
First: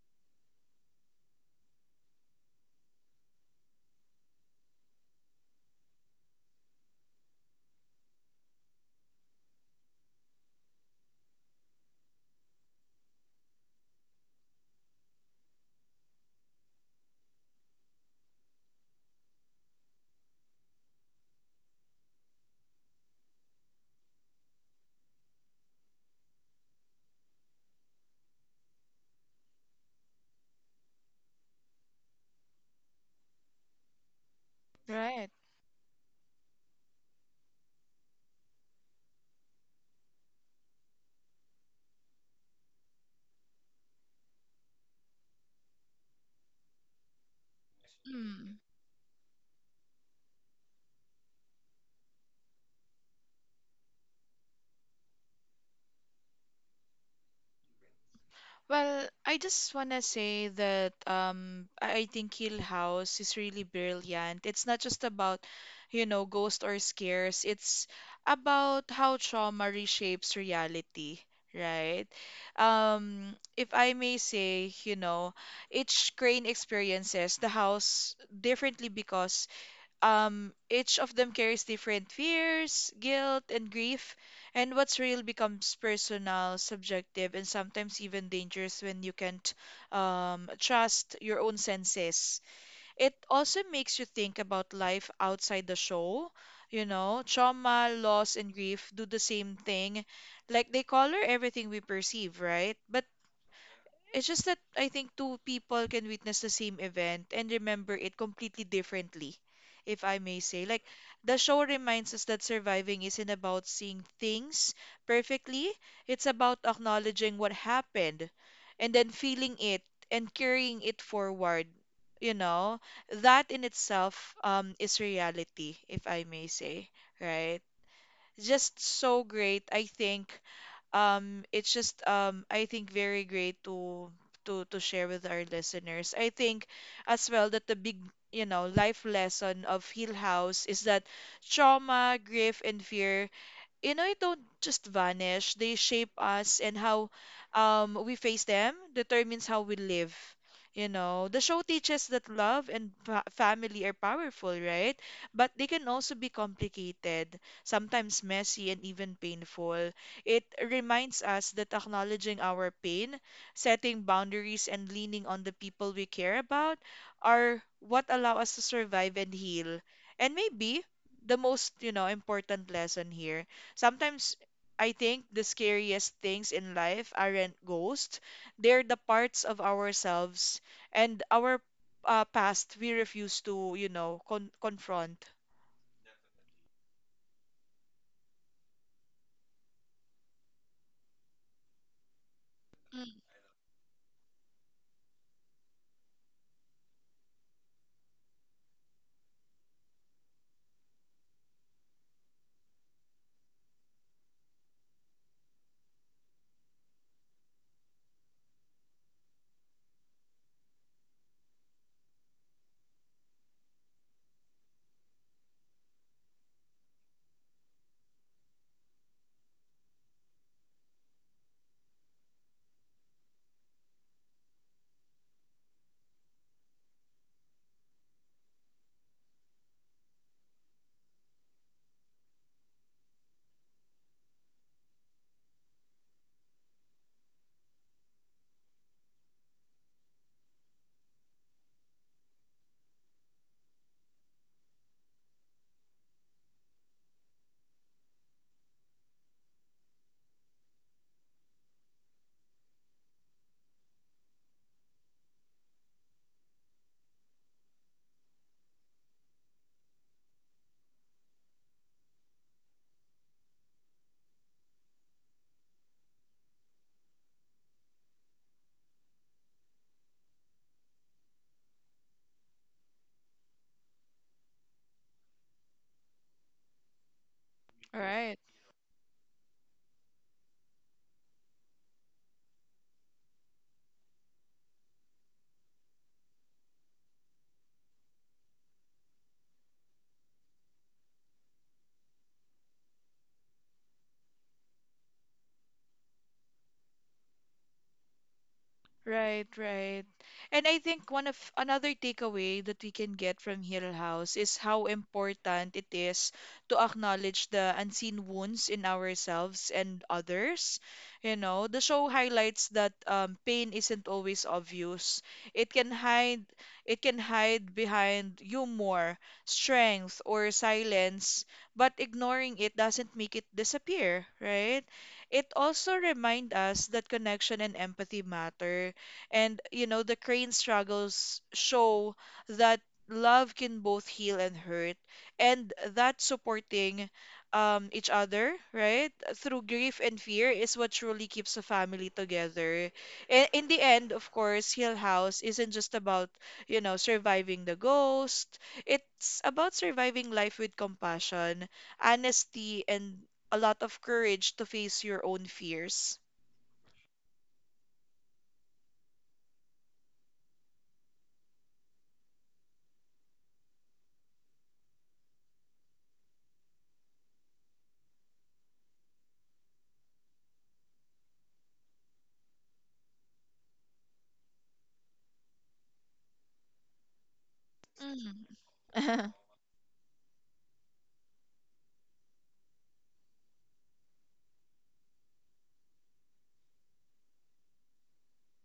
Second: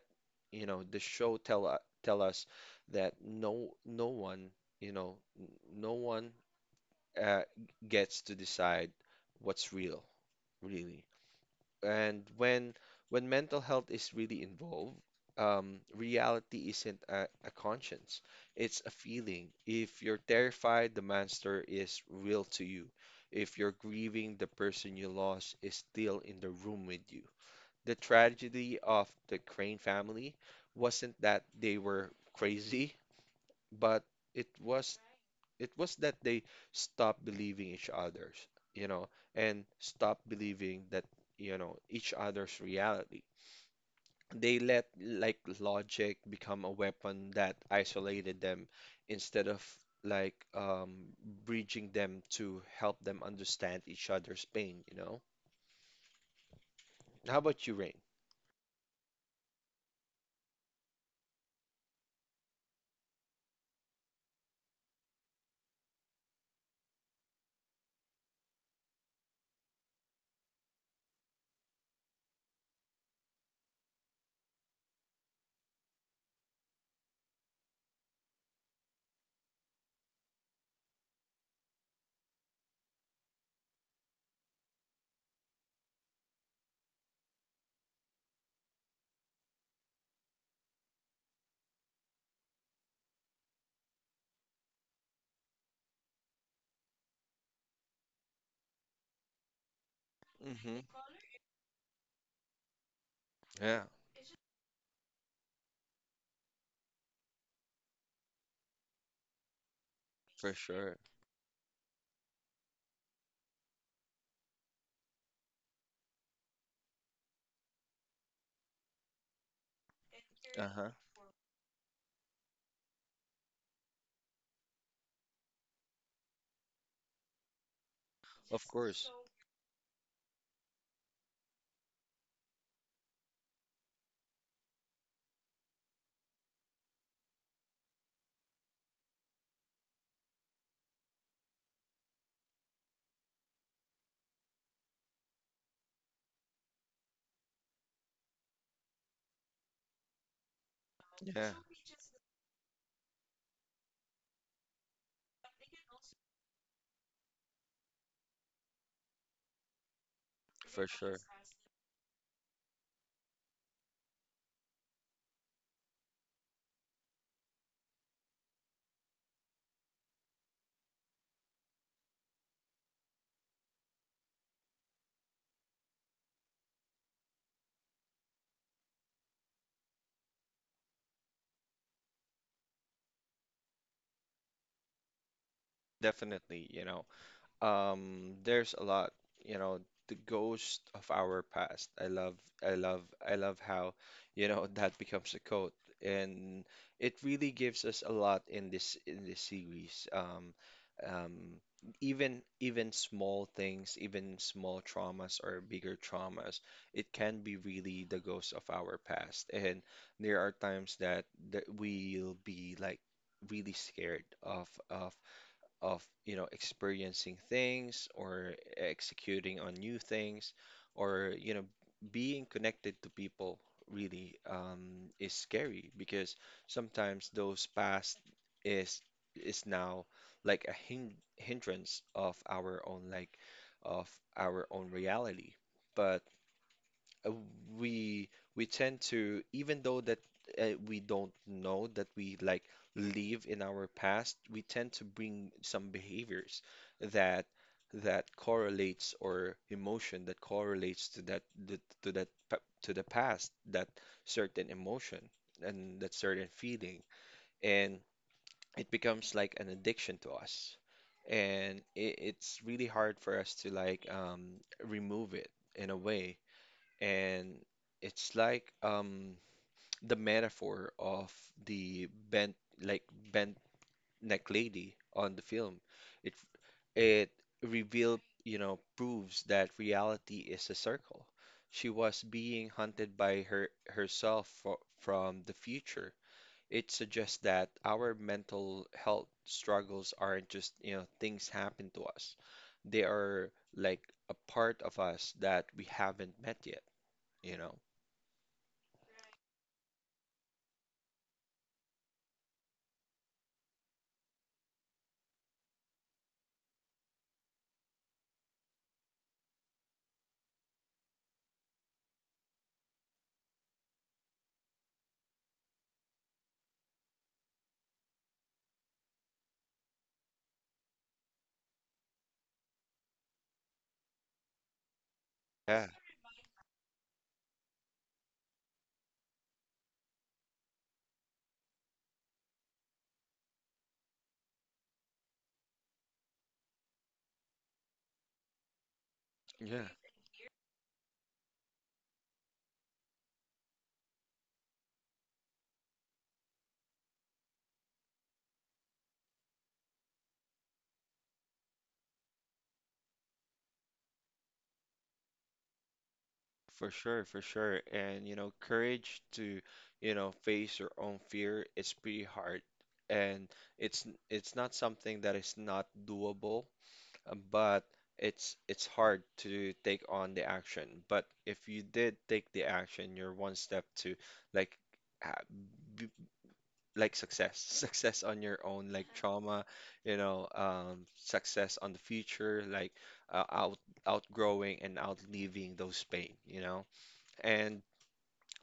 Speaker 1: you know, the show tell us that no one, you know, no one, uh, gets to decide what's real, really. And when mental health is really involved, reality isn't a conscience. It's a feeling. If you're terrified, the monster is real to you. If you're grieving, the person you lost is still in the room with you. The tragedy of the Crane family wasn't that they were crazy, but it was
Speaker 2: right.
Speaker 1: it was that they stopped believing each other's, you know, and stopped believing that, you know, each other's reality. They let like logic become a weapon that isolated
Speaker 2: Hmm.
Speaker 1: them instead of like, bridging them to help them understand each other's pain, you know? How about you, Rain?
Speaker 2: Well, I just wanna say that I think Hill House is really brilliant. It's not just about, you know, ghosts or scares. It's about how trauma reshapes reality, right? If I may say, you know, each crane experiences the house differently because each of them carries different fears, guilt, and grief, and what's real becomes personal, subjective, and sometimes even dangerous when you can't trust your own senses. It also makes you think about life outside the show. You know, trauma, loss, and grief do the same thing. Like
Speaker 1: Hmm.
Speaker 2: they color everything we perceive, right? But
Speaker 1: Yeah,
Speaker 2: it's just that I think two people can witness the same event and remember it completely differently, if I may
Speaker 1: for
Speaker 2: say. Like,
Speaker 1: sure.
Speaker 2: the show reminds us that surviving isn't about seeing things perfectly, it's about acknowledging what happened and then feeling it and carrying
Speaker 1: Uh-huh.
Speaker 2: it forward. You know, that in itself is reality, if I may say, right?
Speaker 1: Of
Speaker 2: Just
Speaker 1: course.
Speaker 2: so great. I think it's just I think very great to to share with our listeners. I think as well that the big, you know, life lesson of Hill House is that trauma, grief, and fear, you know, it don't just vanish. They shape us and how we face them determines how we live. You know, the
Speaker 1: Yeah,
Speaker 2: show teaches that love and family are powerful, right? But they can also be complicated, sometimes messy and even painful. It
Speaker 1: for sure.
Speaker 2: reminds us that acknowledging our pain, setting boundaries, and leaning on the people we care about are what allow us to survive and heal. And maybe the most, you know, important lesson here. Sometimes I think the scariest things in life aren't ghosts, they're the parts of ourselves and our past we refuse to, you know, confront.
Speaker 1: Definitely, you know. There's a lot, you know, the ghost of our past.
Speaker 2: Mm.
Speaker 1: I love how, you know, that becomes a quote, and it really gives us a lot in this series. Um, Even small things, even small traumas or bigger traumas, it can be really the ghost of our past. And there are times that we'll be like really scared of you know experiencing things or executing on new things or you know being connected to people, really, is scary because sometimes those past is is now like a hindrance of our own like of our own reality. But uh, we we tend to, even though that, we don't know that we like live in our past, we tend to bring some behaviors that that correlates, or emotion that correlates to that the, to that pa- to the past, that certain emotion and that certain feeling, and it becomes like an addiction to us, and it's really hard for us to like, remove it in a way. And it's like, the metaphor of the bent like bent neck lady on the film. It it revealed,
Speaker 2: Right.
Speaker 1: you know, proves that reality is a circle. She was being hunted by herself from the future. It suggests that our mental health struggles aren't just, you know, things happen to us. They are like a part of us that we haven't met yet, you know.
Speaker 2: Right, right. And I think one of another takeaway that we can get from Hill House is how important it is to acknowledge the unseen wounds in ourselves and others. You know, the show highlights that pain isn't always obvious. It can hide, it can hide behind humor, strength, or silence, but ignoring it doesn't make it disappear, right? It
Speaker 1: Yeah,
Speaker 2: also reminds us that connection and empathy matter and, you know, the crane struggles show that love can both heal and hurt, and that supporting each other, right, through
Speaker 1: yeah,
Speaker 2: grief and fear is what truly keeps a family together. And in the end, of course, Hill House isn't just about, you know, surviving the ghost, it's about surviving life with compassion, honesty, and a lot of courage to face your own fears.
Speaker 1: for sure, for sure. And, you know, courage to, you know, face your own fear, it's pretty hard. And it's not something that is not doable, but it's hard to take on the action. But if you did take the action, you're one step to like like success success on
Speaker 2: Mm.
Speaker 1: your own like trauma, you know, success on the future like, uh, out outgrowing and outliving those pain, you know. And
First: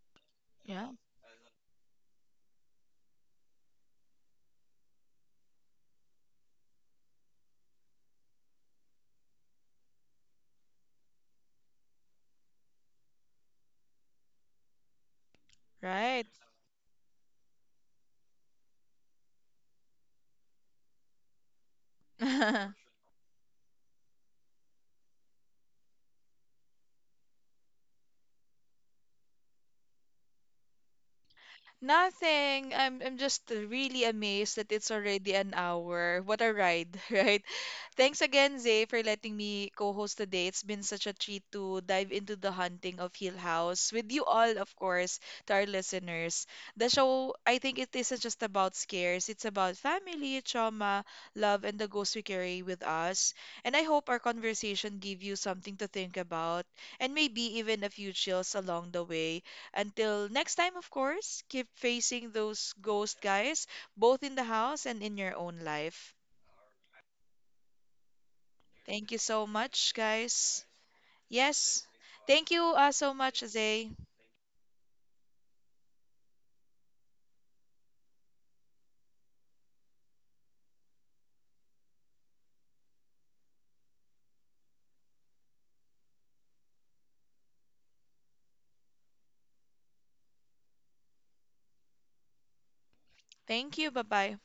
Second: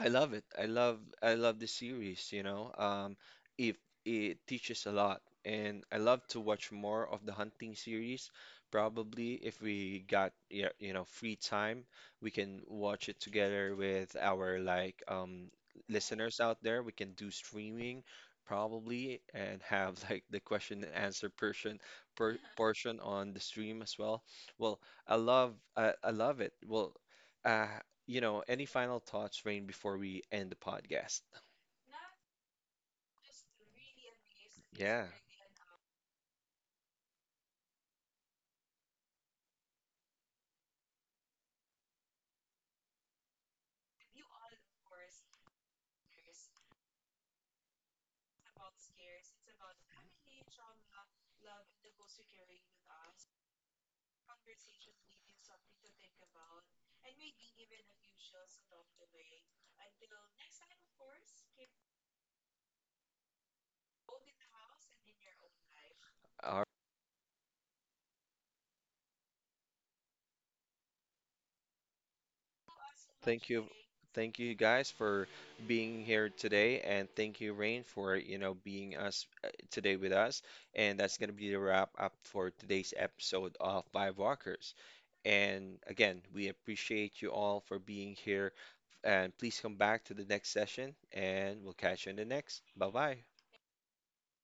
Speaker 1: I love it.
Speaker 2: Yeah.
Speaker 1: I love the series, you know. If it teaches a lot, and I love to watch more of the hunting series. Probably if we got yeah, you know, free time, we can watch it together with our like,
Speaker 2: Right.
Speaker 1: listeners out there. We can do streaming probably and have like the question and answer portion, portion on the stream as well. Well, I love it. Well, uh, you know, any final thoughts, Rain, before we end the podcast?
Speaker 2: Nothing. I'm just really amazed that it's
Speaker 1: Yeah.
Speaker 2: already an hour. What a ride, right? Thanks again, Zay, for letting me co-host today. It's been such a treat to dive into the haunting of Hill House with you all, of course, to our listeners. The show, I think it isn't just about scares. It's about family, trauma, love, and the ghosts we carry with us. And I hope our conversation gave you something to think about and maybe even a few chills along the way. Until next time, of course, keep facing those ghosts, guys, both in the house and in your own life.
Speaker 1: All right.
Speaker 2: Thank you so much, guys. Yes. Thank you so much,
Speaker 1: Thank you.
Speaker 2: Zay.
Speaker 1: Thank you guys for being here today, and thank you, Rain, for you know being us, today with us. And that's gonna be the wrap up for today's episode of Vibe Walkers. And again, we appreciate you all for being here. And please come back to the next session, and we'll catch you in the next. Bye bye.
Speaker 2: Thank you. Bye bye.